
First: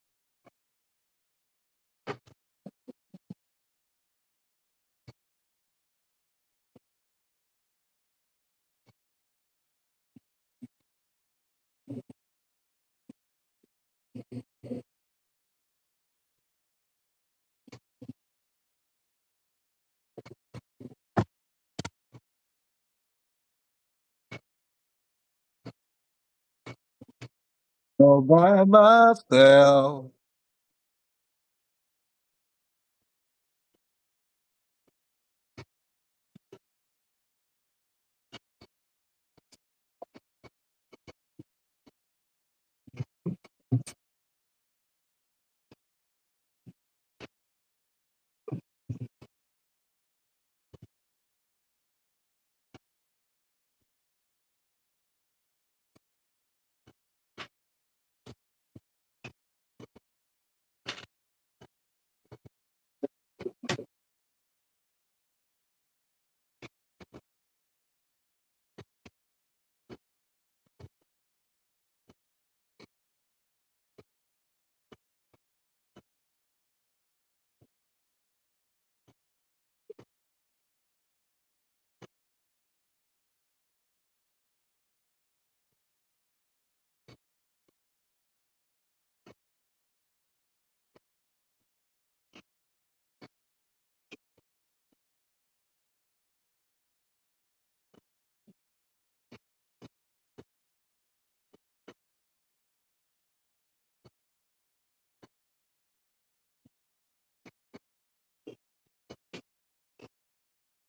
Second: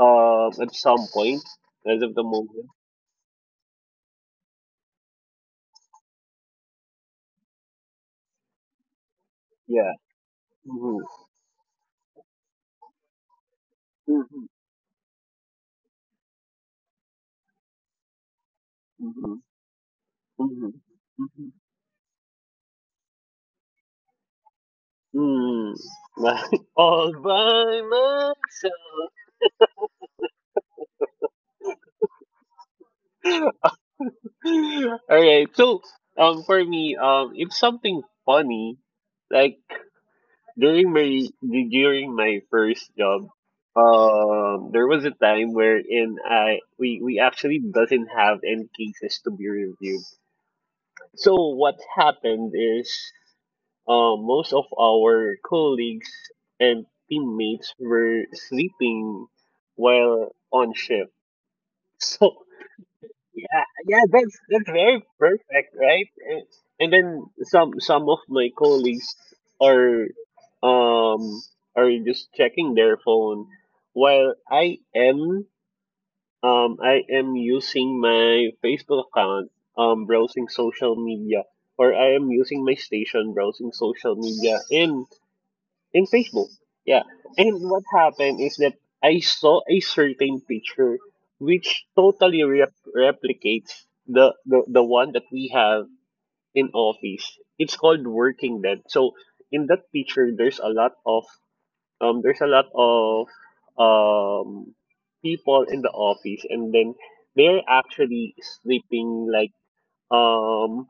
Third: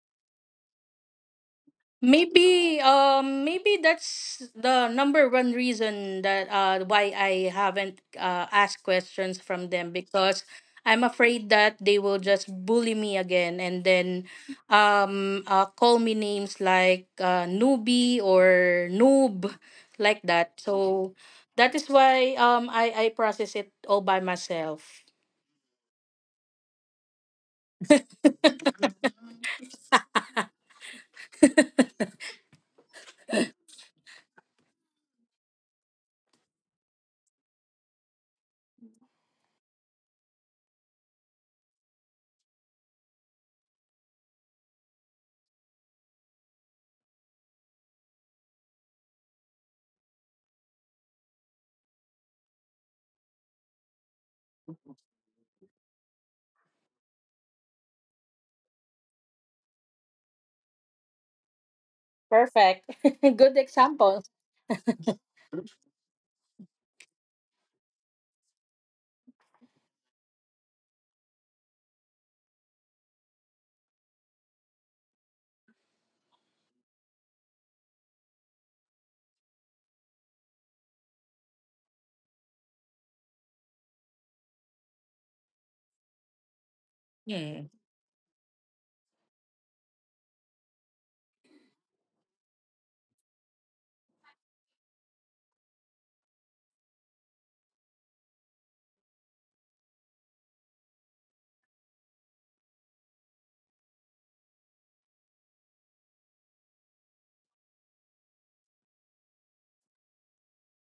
Um, at some point, as of the moment.
Maybe um maybe that's the number one reason that uh why I haven't uh asked questions from
Yeah.
them, because
Mm-hmm.
I'm afraid that they will just bully me again, and then
Mm-hmm.
um uh call me names like uh newbie or
Mm-hmm.
noob like that.
Mm-hmm.
So
Mm-hmm.
that is why um I I process it all by myself.
Hmm. (laughs) All by myself. (laughs) All right. So, um, for me, um, it's something funny. Like, during my during my first job, um, there was a time wherein I we we actually doesn't have any cases to be reviewed. So what happened is, um, most of our colleagues and teammates were sleeping while on shift. (laughs) So
Perfect. (laughs) Good
yeah, yeah,
example.
that's that's very perfect, right? And and then some some of my colleagues are, um are just checking their phone while I am um I am using my Facebook account, um browsing social media, or I am using my station browsing social media and in Facebook. Yeah. And
Mm.
what happened is that I saw a certain picture which totally rep- replicates the, the, the one that we have in office. It's called working dead. So in that picture there's a lot of um there's a lot of um people in the office, and then they're actually sleeping like, um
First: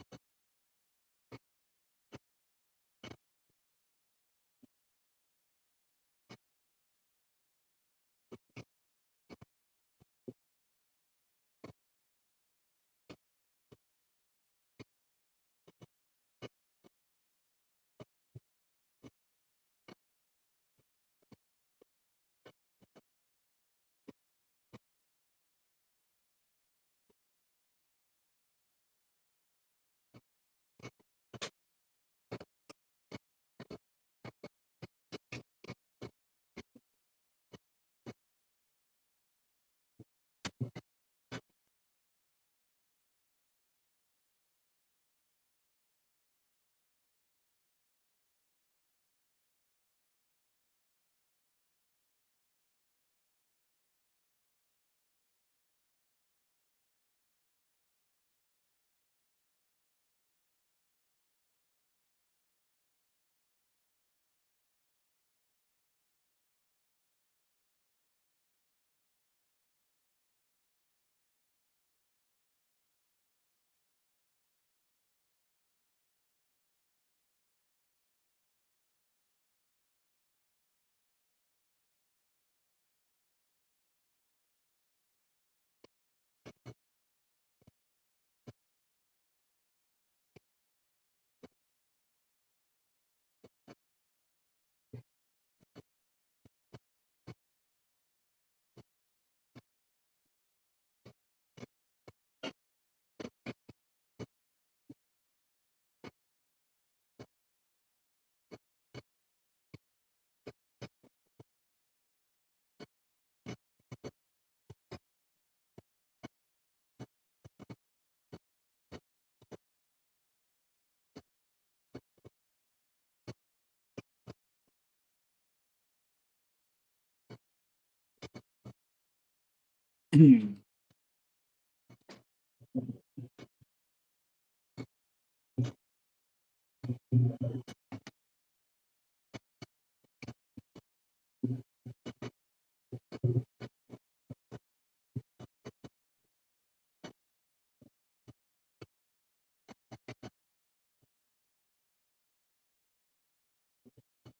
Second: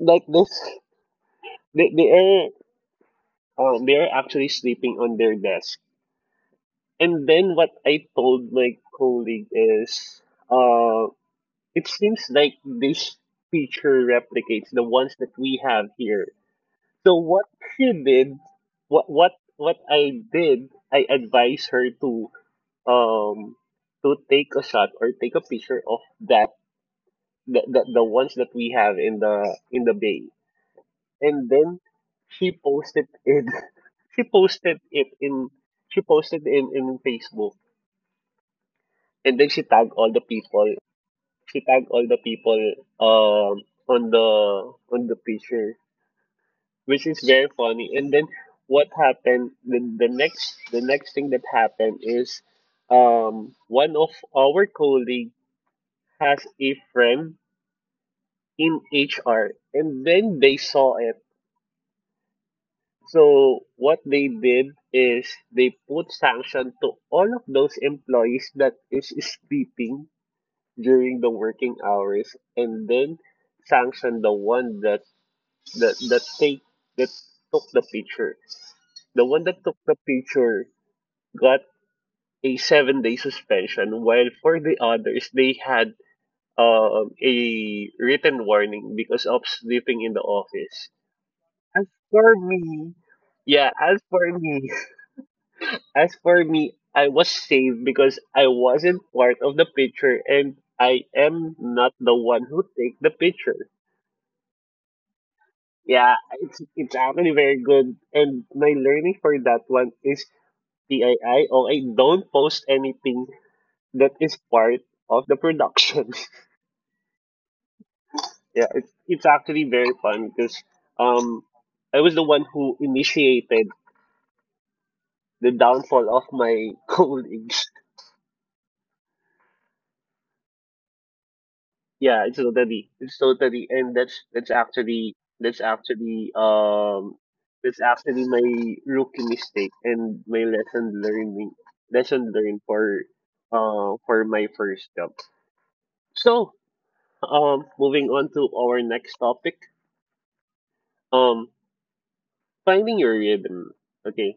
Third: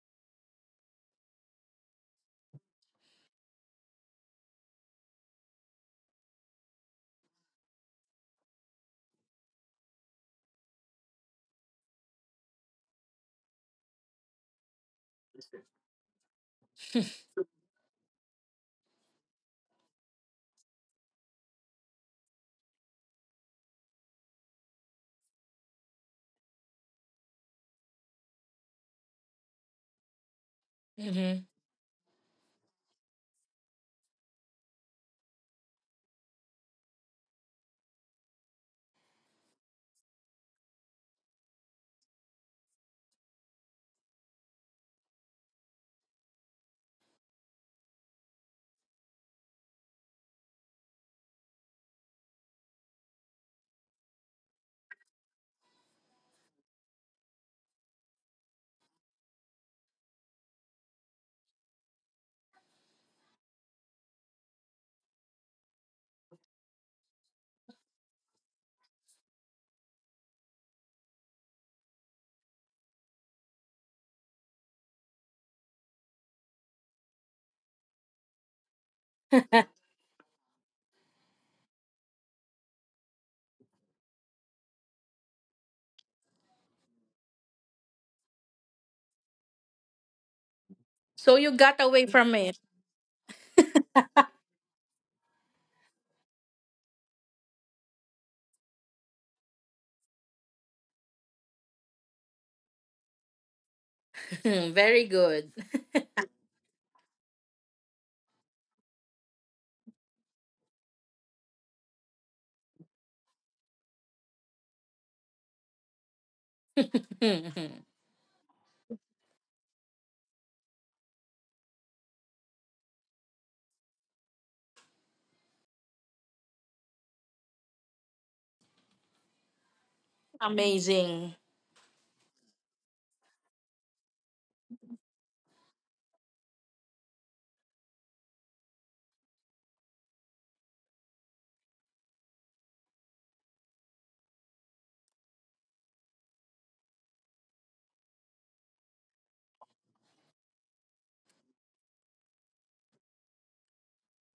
like this, they, they are um, they are actually sleeping on their desk. And then what I told my colleague is, uh, it seems like this feature replicates the ones that we have here. So what she did, what what what I did, I advised her to, um to take a shot or take a picture of that the, the, the ones that we have in the in the bay.
Hmm.
And then she posted it. (laughs) She posted it in she posted in in Facebook, and then she tagged all the people. She tagged all the people um on the on the picture, which is very funny. And then what happened? The, the next the next thing that happened is, um one of our colleague has a friend in H R, and then they saw it. So what they did is they put sanction to all of those employees that is sleeping during the working hours, and then sanction the one that that that take that took the picture. The one that
(laughs)
took the picture got a seven day suspension, while for the others they had, um, a written warning because of sleeping in the office.
So you got
As
away from
for
it.
me, yeah, as for me, (laughs) as for me, I was saved because I wasn't part of the picture and I am not the one who take the picture.
(laughs) Very good.
Yeah, it's it's actually very good. And my learning for that one is P I I. Oh, I don't post anything that is part of the production.
Mhm.
(laughs) Yeah, it's it's actually very fun because, um I was the one who initiated the downfall of my (laughs) colleagues.
Amazing.
Yeah, it's totally, it's totally, and that's that's actually that's actually um that's actually my rookie mistake and my lesson learning lesson learned for, uh for my first job. So, um moving on to our next topic, um finding your rhythm. Okay,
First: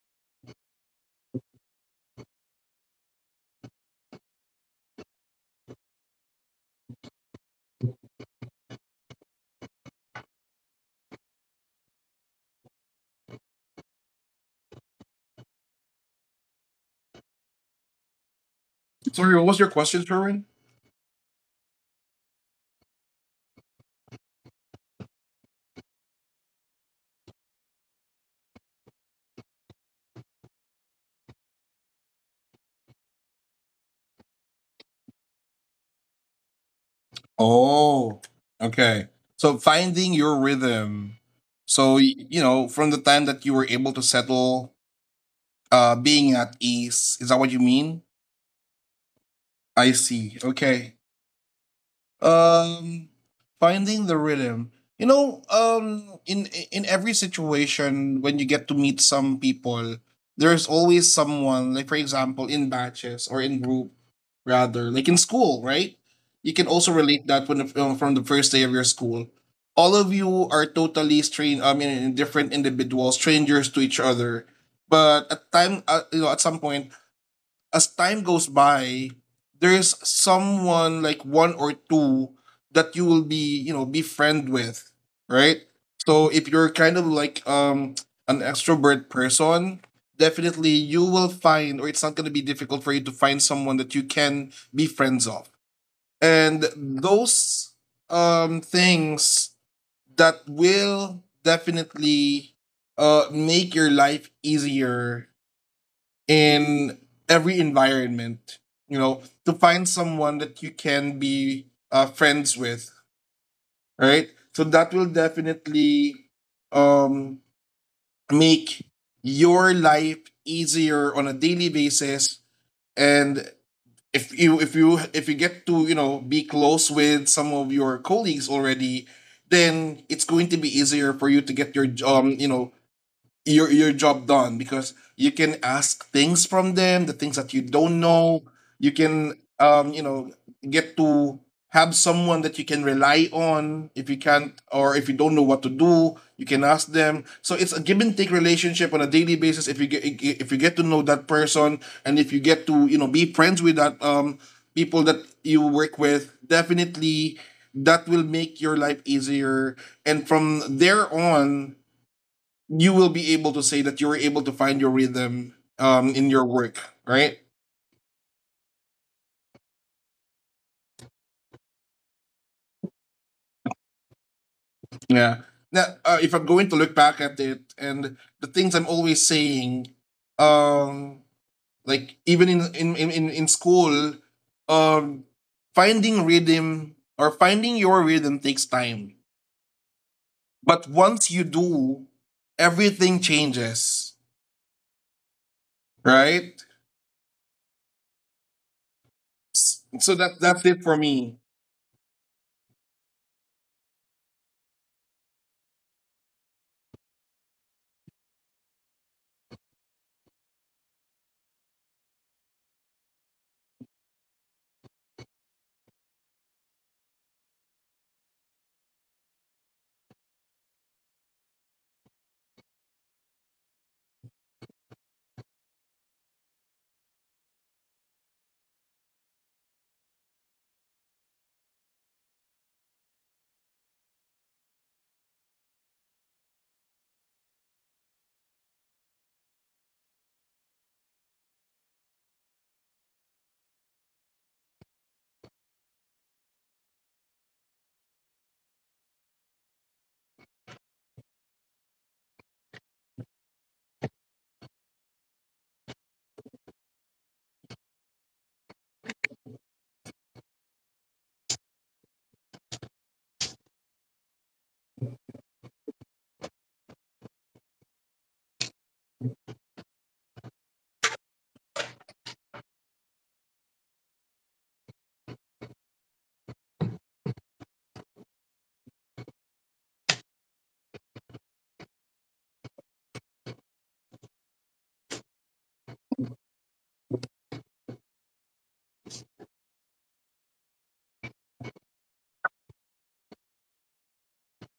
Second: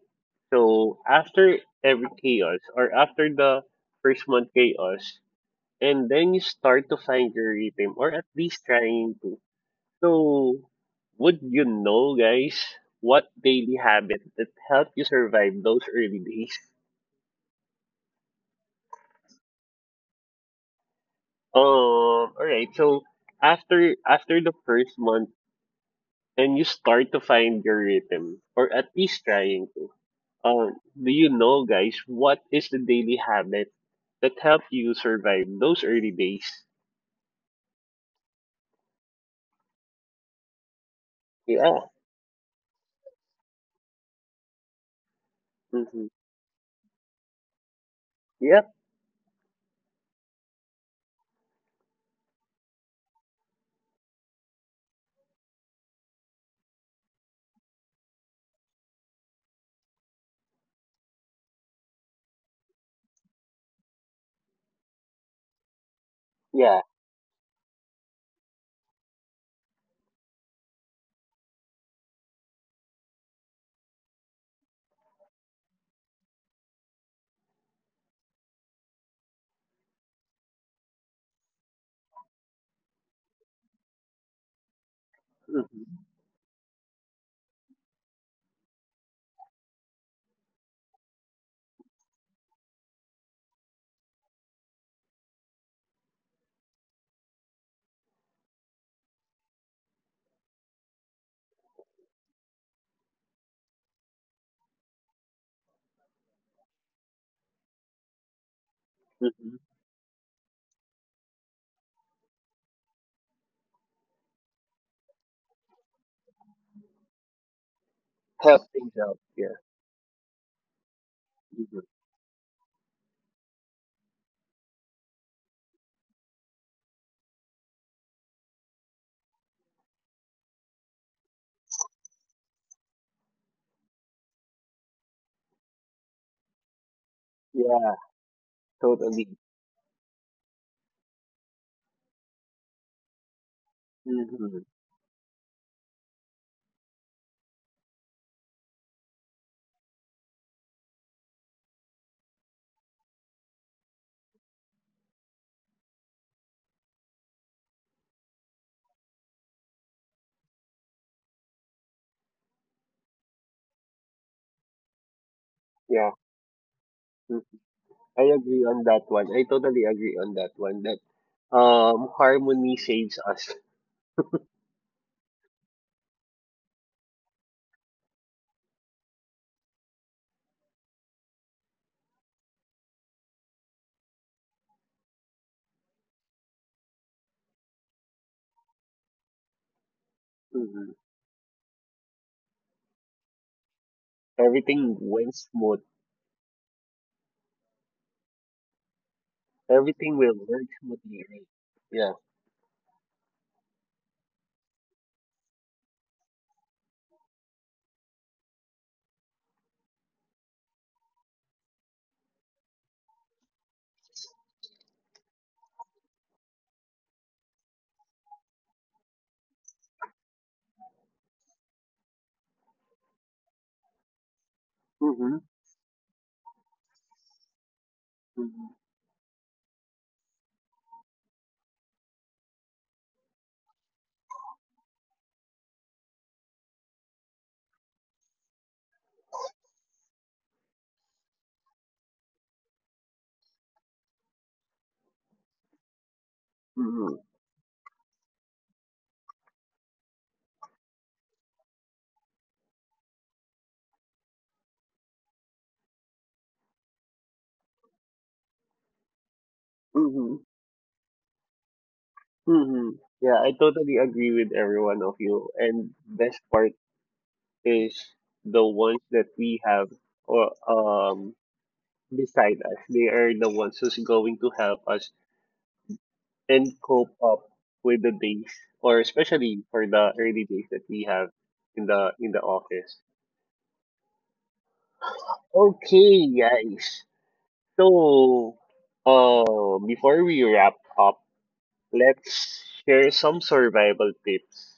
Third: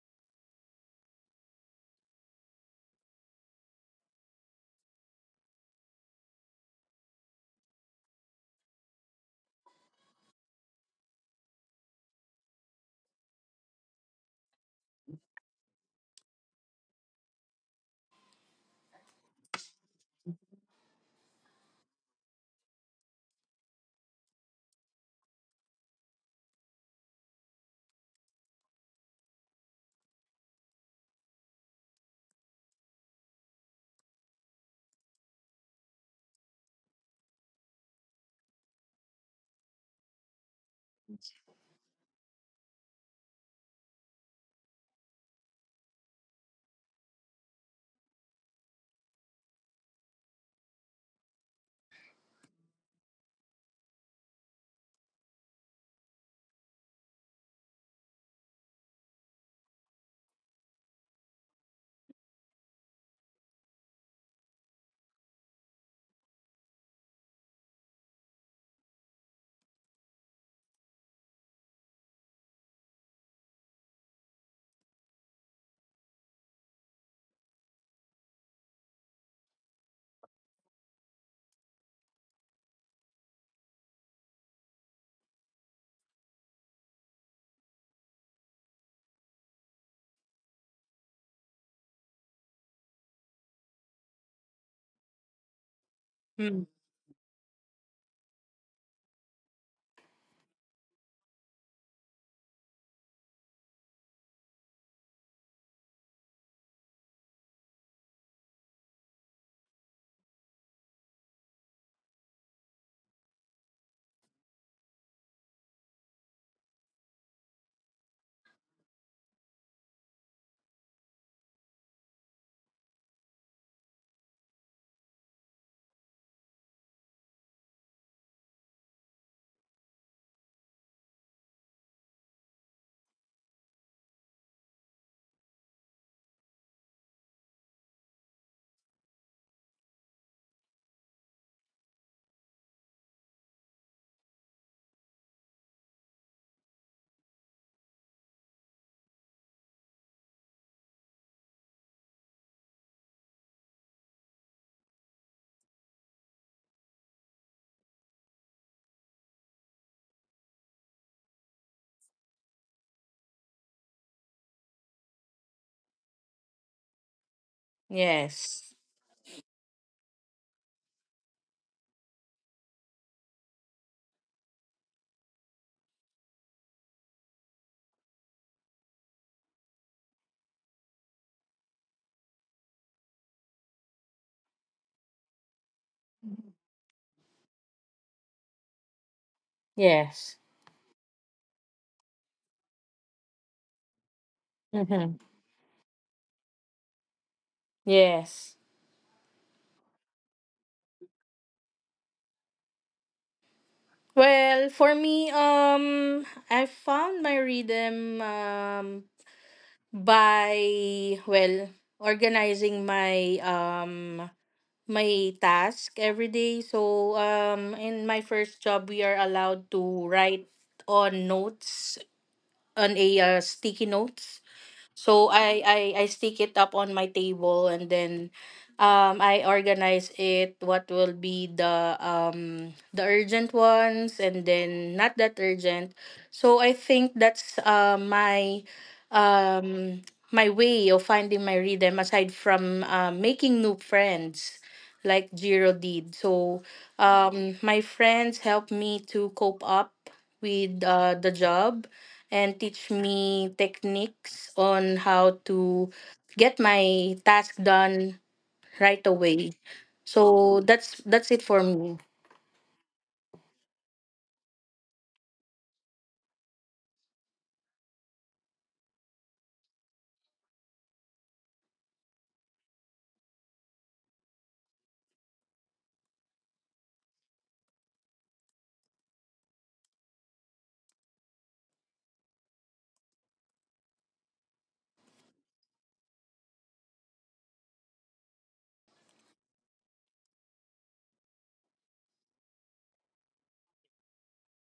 so after every chaos or after the first month chaos, and then you start to find your rhythm, or at least trying to. So, would you know, guys, what daily habit that helped you survive those early days? (laughs)
Sorry, what was your question, Sherwin?
Um, all right. So after after the first month, and you start to find your rhythm, or at least trying to. Um, do you know, guys, what is the daily habit that helped you survive those early days?
Oh, okay. So finding your rhythm.
Yeah.
So y- you know, from the time that you were able to settle, uh,
Mm-hmm.
being at ease. Is that what you mean?
Yep.
I see. Okay. Um, finding the rhythm. You know, um, in in every situation when you get to meet some people, there's always someone. Like for example, in batches or in group, rather, like in school, right? You can
Yeah.
also relate that when uh, from the first day of your school. All of you are totally strange. I mean, different individuals, strangers to each other. But at time, uh, you know, at some point, as time goes by, there's someone like one or two that you will be, you know, befriend with, right?
Mm-hmm.
So if you're kind of like um an extrovert person, definitely you will find or it's not going to be difficult for you to find someone that you can be friends of. And
Mm.
those um things that will definitely uh make your life easier in every environment, you know, to
Mm-hmm.
find someone that you can be uh, friends with, right? So that will definitely um,
Help
make
things out. Yeah.
your life easier on a daily
Mm-hmm.
basis. And if you if you if you get to you know be close with some of your colleagues already, then it's going to be easier for you to get your um you know your your job done because you can ask things from them, the things that you
Yeah.
don't know. You can
Totally.
um, you know, get to have someone that you can rely on if you can't
Mm-hmm.
or if you don't know what to do, you can ask them. So it's a give and take relationship on a daily basis if you get if you get to know that person and if you get to, you know, be friends with that um people that you work with, definitely that will make your life easier and from there on you will be able to say that you were able to find your rhythm um,
Yeah.
in your work, right?
Mm-hmm. I agree
Yes.
on that one. I totally agree on that one. That, um harmony saves us.
Yeah. Now, uh, if I'm going to look back at it and the things I'm always saying, um, like even in in in in in school, um, finding rhythm or finding your rhythm takes time.
Yes.
But
Hmm.
once you do, everything changes,
Everything
Hmm.
went smooth.
right?
Yes.
S- So
Everything will
that that's
work
it for
smoothly.
me.
Right? Yeah.
Well, for me, um, I found my rhythm um by, well, organizing my um my task every day. So um, in my first job, we are allowed to write on notes on a uh, sticky notes. So
Mm-hmm.
I, I I stick it up on my table, and then
Mm-hmm.
um I organize it, what will be the um the urgent ones and then not that urgent. So I think that's uh my um my way of finding my rhythm, aside from uh, making new friends like Jiro did. So
Mm-hmm.
um my friends help me to cope up with, uh, the job, and teach me techniques on how to get my task done right away.
Mm-hmm.
So that's that's it for me.
Mm-hmm. Yeah, I totally agree with every one of you. And best part is the ones that we have, or, um beside us. They are the ones who's going to help us and cope up with the days, or especially for the early days that we have in the in the office. Okay, guys. So, uh, before we wrap up, let's share some survival tips.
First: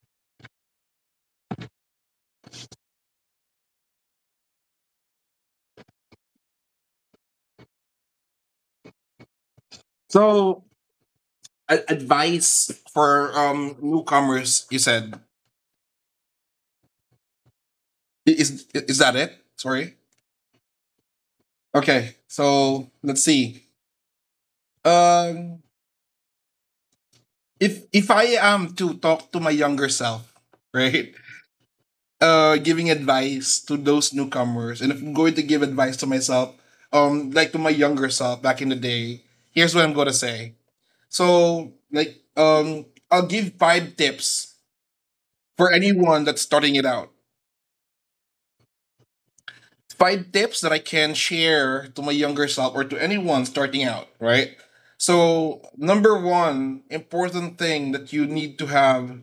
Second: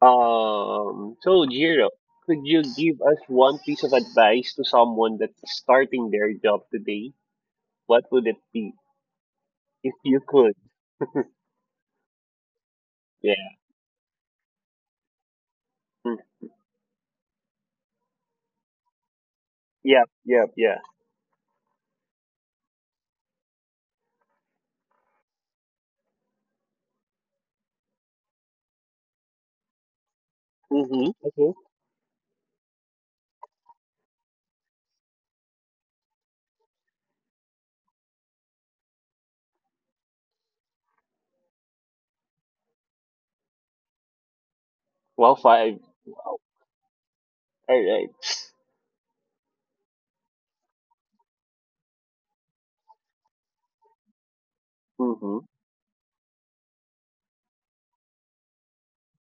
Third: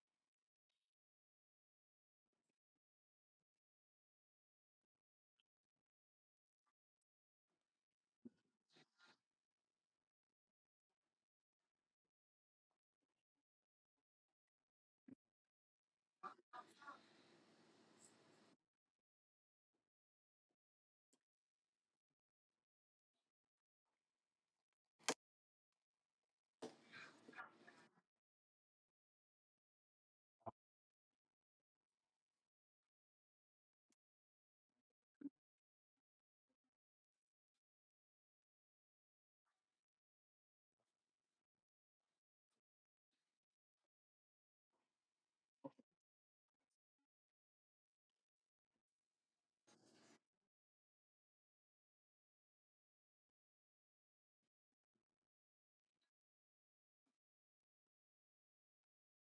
Um, so Jiro, could you give us one piece of advice to someone that's starting their job today? What would it be if you could?
So a- advice for
Yeah.
um newcomers you said.
Mm.
I- is is that it? Sorry.
Yeah. Yeah. Yeah.
Okay, so let's see. Um, if if I am to talk to my younger self, (laughs)
Mm-hmm.
right?
Okay.
Uh, giving advice to those newcomers and if I'm going to give advice to myself, um, like to my younger self back in the day, here's what I'm going to say. So like um I'll give five tips
Well,
for
five.
anyone that's starting it out,
All right.
find tips that I can share to my younger self or to anyone starting out, right?
Mm-hmm.
So, number one important thing that you need to have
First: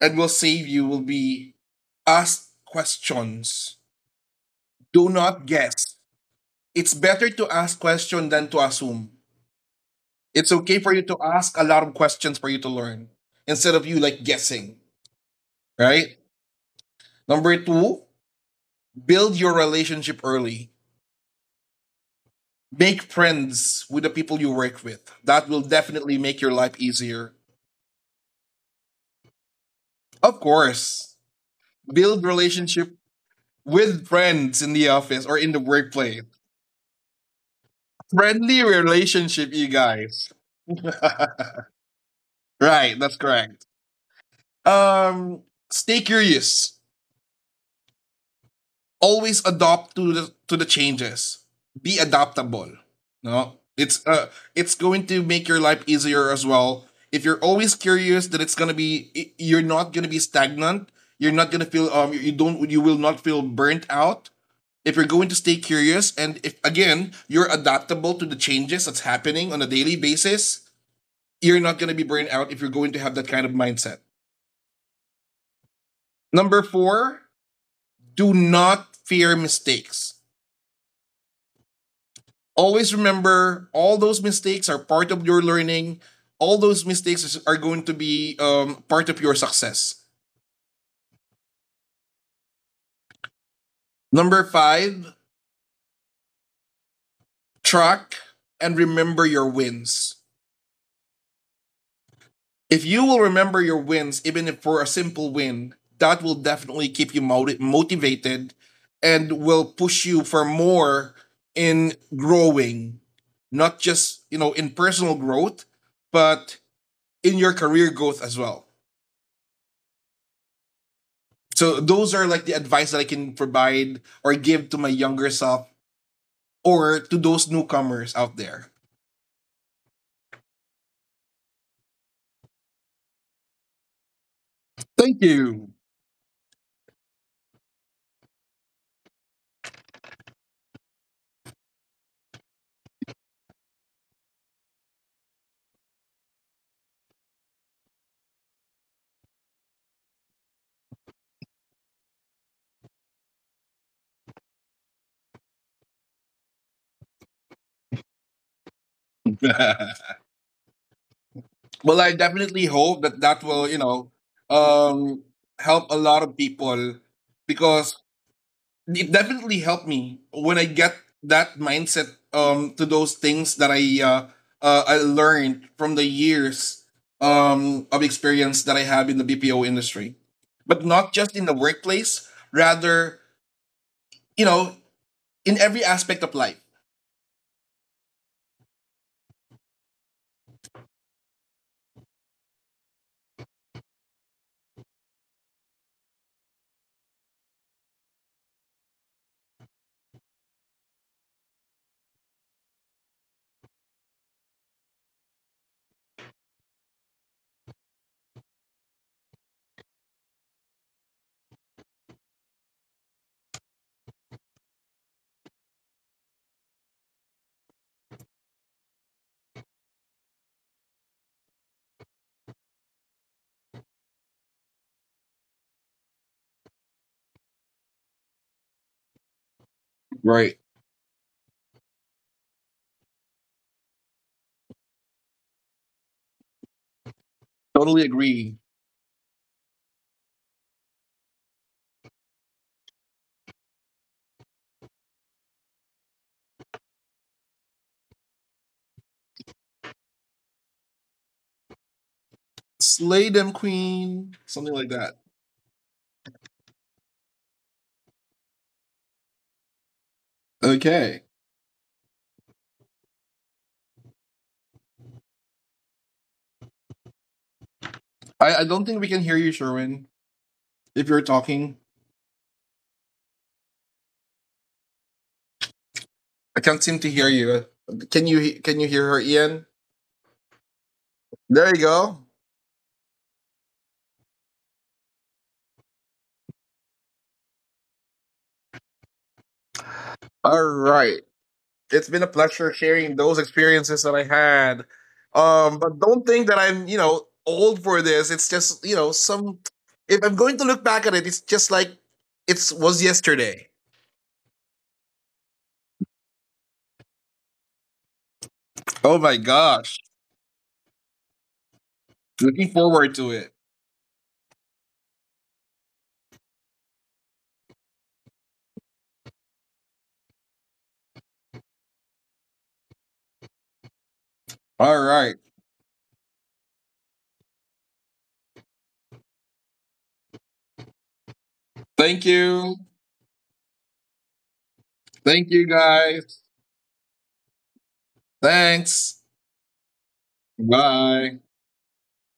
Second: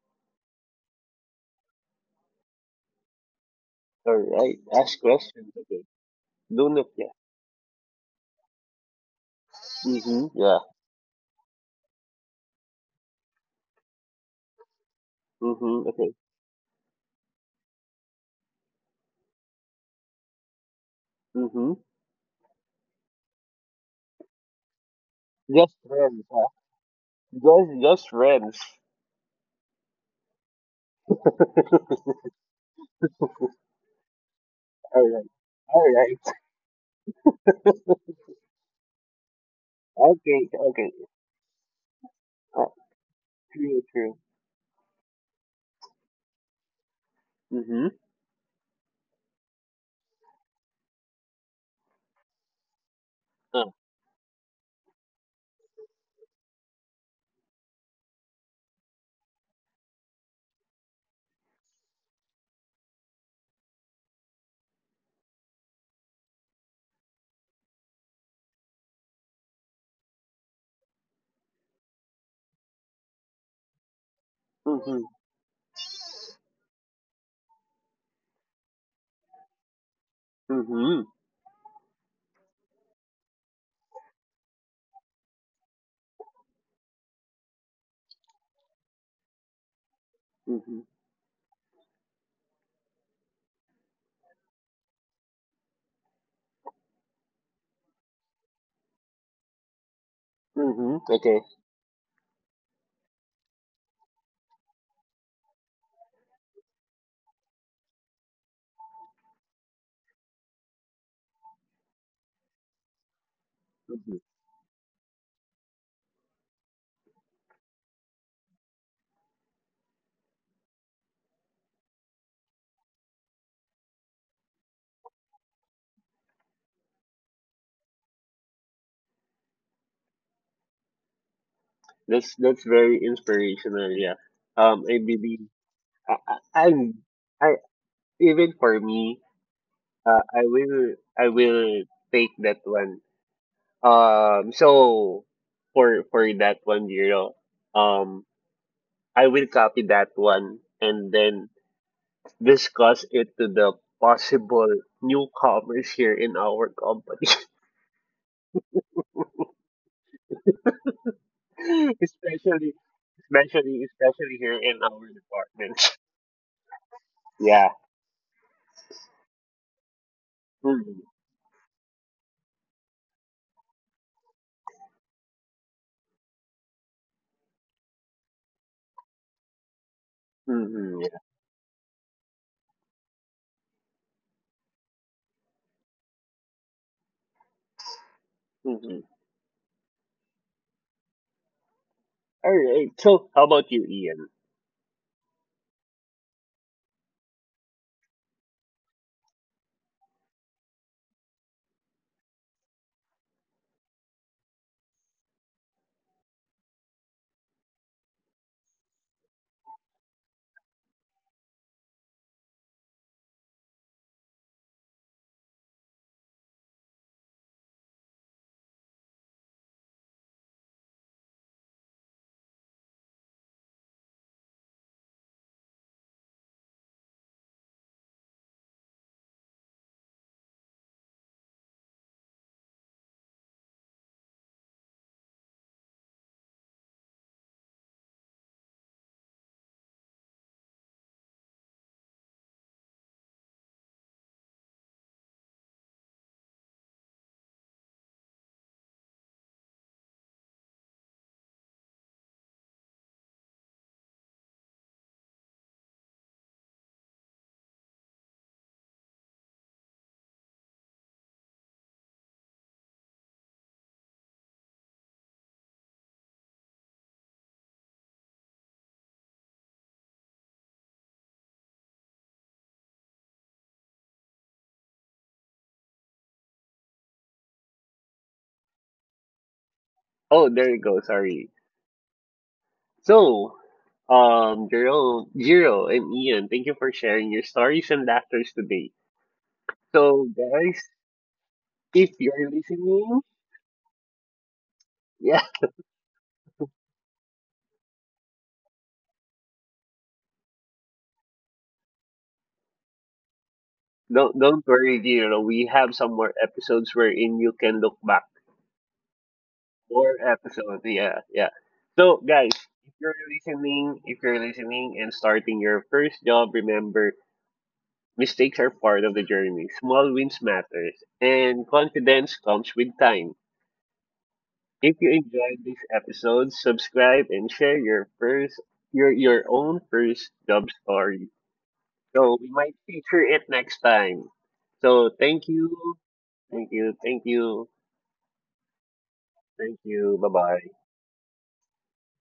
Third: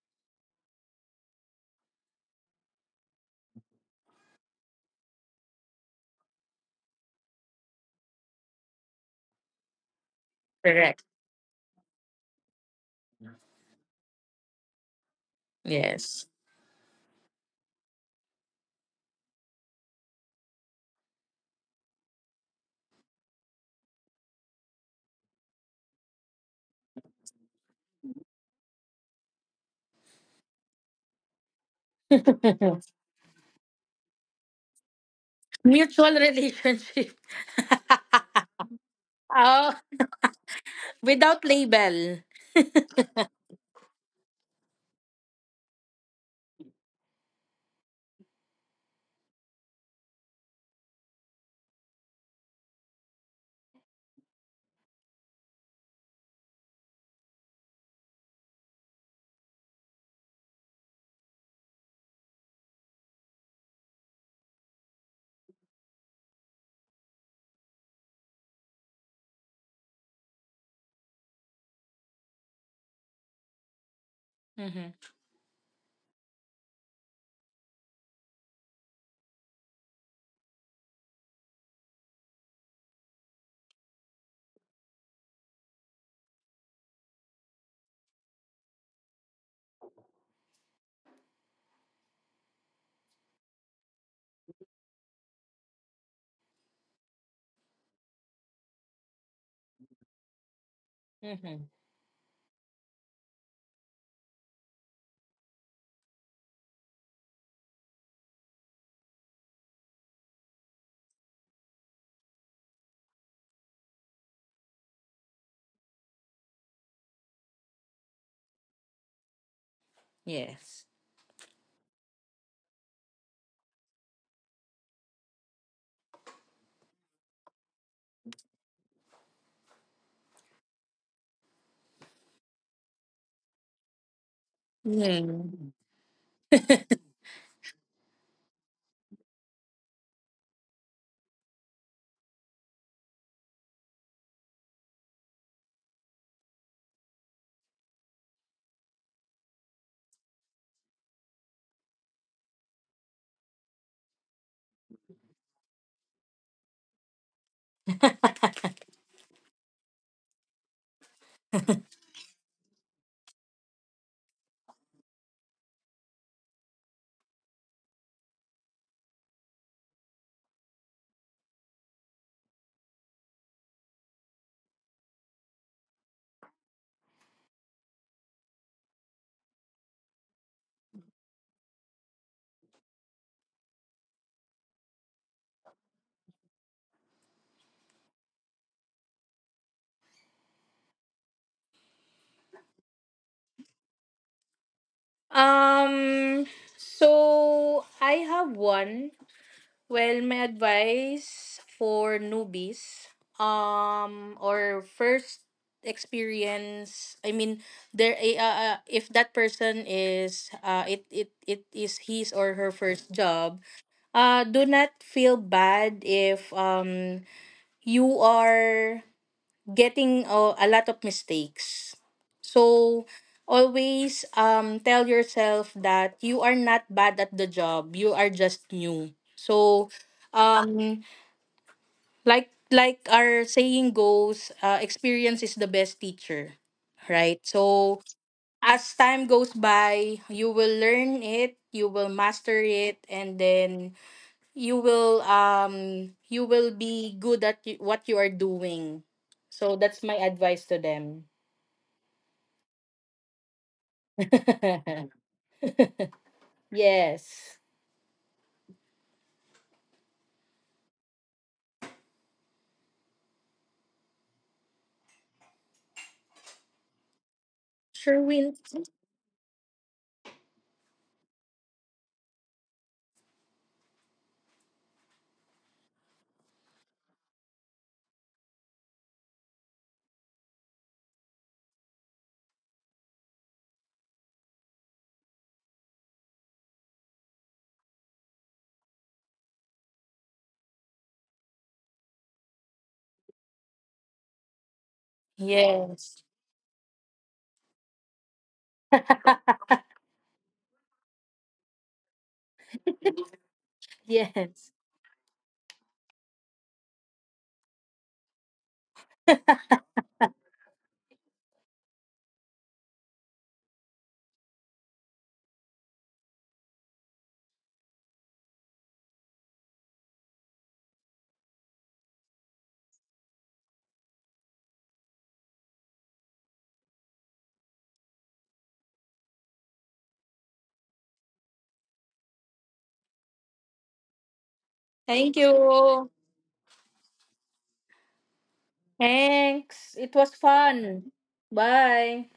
and will save you will be ask questions.
All right. Ask
Do not
questions. Okay.
guess.
Don't look
It's
yet.
better to ask question than to assume.
Mm-hmm.
It's
Yeah.
okay for you
Correct.
to ask a lot of questions for you to learn instead of you like guessing,
Mm-hmm. Okay.
right?
Yes.
Number two, build your relationship early.
Mm-hmm.
Make friends with the people you work with. That will
Just
definitely
friends,
make
huh?
your life easier.
Just just friends.
Of
(laughs)
course,
All
build
(laughs)
relationship with friends in the
right.
office or in the
All right.
Mutual
workplace.
relationship.
Friendly
(laughs)
relationship, you
Oh,
guys.
Okay.
(laughs)
Okay.
Right,
without label.
Uh,
that's correct.
True. True.
Um, stay curious.
Mm-hmm.
Always adopt to the to the changes. Be adaptable. No,
Uh,
it's uh, it's going to make your life easier as well. If you're always curious, then it's gonna be you're not gonna be stagnant. You're not gonna feel um you don't you will not feel burnt out. If you're going to stay curious and if again you're adaptable to the changes that's happening on a daily basis, you're not gonna be burnt out if you're going to have that kind of mindset.
mm-hmm.
Mm-hmm.
Number four, do not fear mistakes.
Mm-hmm.
Always remember all those mistakes are part of your learning. All those mistakes are going to be um, part of your success.
Mm-hmm.
Number five, track and remember your wins.
Mm-hmm. Okay.
Mm-hmm.
If you will remember your wins, even if for a simple win, that will definitely keep you moti- motivated and will push you for more in growing, not
Mm-hmm.
just, you know, in personal growth, but in your career growth as well.
Yes.
So those are like the advice that I can provide or give to my younger self or to those newcomers out there.
That's that's very inspirational. Yeah. Um. I
Thank
believe.
you.
Mm.
I. I. I'm- I even for me. Uh. I will. I will take that one Um, so for for that one, Jiro, um, I will copy that one and then discuss it to the possible newcomers here in our company,
(laughs) Well,
(laughs)
I definitely
especially
hope that that will, you
especially
know,
especially here in our
um,
department.
help a
(laughs)
lot of people
Yeah.
because it definitely helped me when I get
Mm-hmm.
that mindset um, to those things that I uh, uh, I learned from the years um, of experience that I have in the B P O industry, but not
Mm-hmm.
just in the workplace, rather you know, in every aspect of life.
Yeah. Mm-hmm. All right. So how about you, Ian?
Um. So I have one. Well, my advice for newbies, um, or first experience. I mean, there. eh, Uh, uh, if that person is, uh, it it it is his or her first job. Uh, do not feel bad if um you are getting uh, a lot of mistakes. So always um tell yourself that you are not bad at the job. You are just new. So
Right.
um like like our saying goes, uh, experience is the best teacher, right? So
Totally agree.
as time goes by, you will learn it, you will master it, and then you will um you will be good at y- what you are doing. So that's my advice to them.
Slay them, queen. Something like that.
(laughs) Yes.
Okay.
Sure
I,
win.
I don't think we can hear you, Sherwin. If you're talking, I can't seem to hear you. Can you can you hear her, Ian?
Oh, there you go. Sorry.
There you go.
So, um, Jiro, Jiro, and Ian, thank you for sharing your stories and laughter today. So
All
guys,
right. It's
if
been a
you're
pleasure sharing
listening,
those experiences that I had.
yeah,
Um, but
Yes.
don't think that I'm, you know, old for this. It's just, you know, some
(laughs)
if I'm going to look back at it, it's just like it was yesterday.
don't don't
Yes.
worry, you know, we have some more episodes wherein you can look back.
Oh my gosh.
More episodes, yeah, yeah. So guys,
Looking
if you're
forward to it.
listening, if you're listening and starting your first job, remember, mistakes are part of the journey. Small wins matters, and confidence comes with time.
All
If you
right.
enjoyed this episode, subscribe and share your first your your own first job story.
Thank
So we
you.
might feature it next time. So
Thank
Thank
thank
you
you.
you.
guys.
Thank you. Thank you.
Thanks.
Thank
Thanks. It
you. Bye
was
bye.
fun.
Bye.
Bye.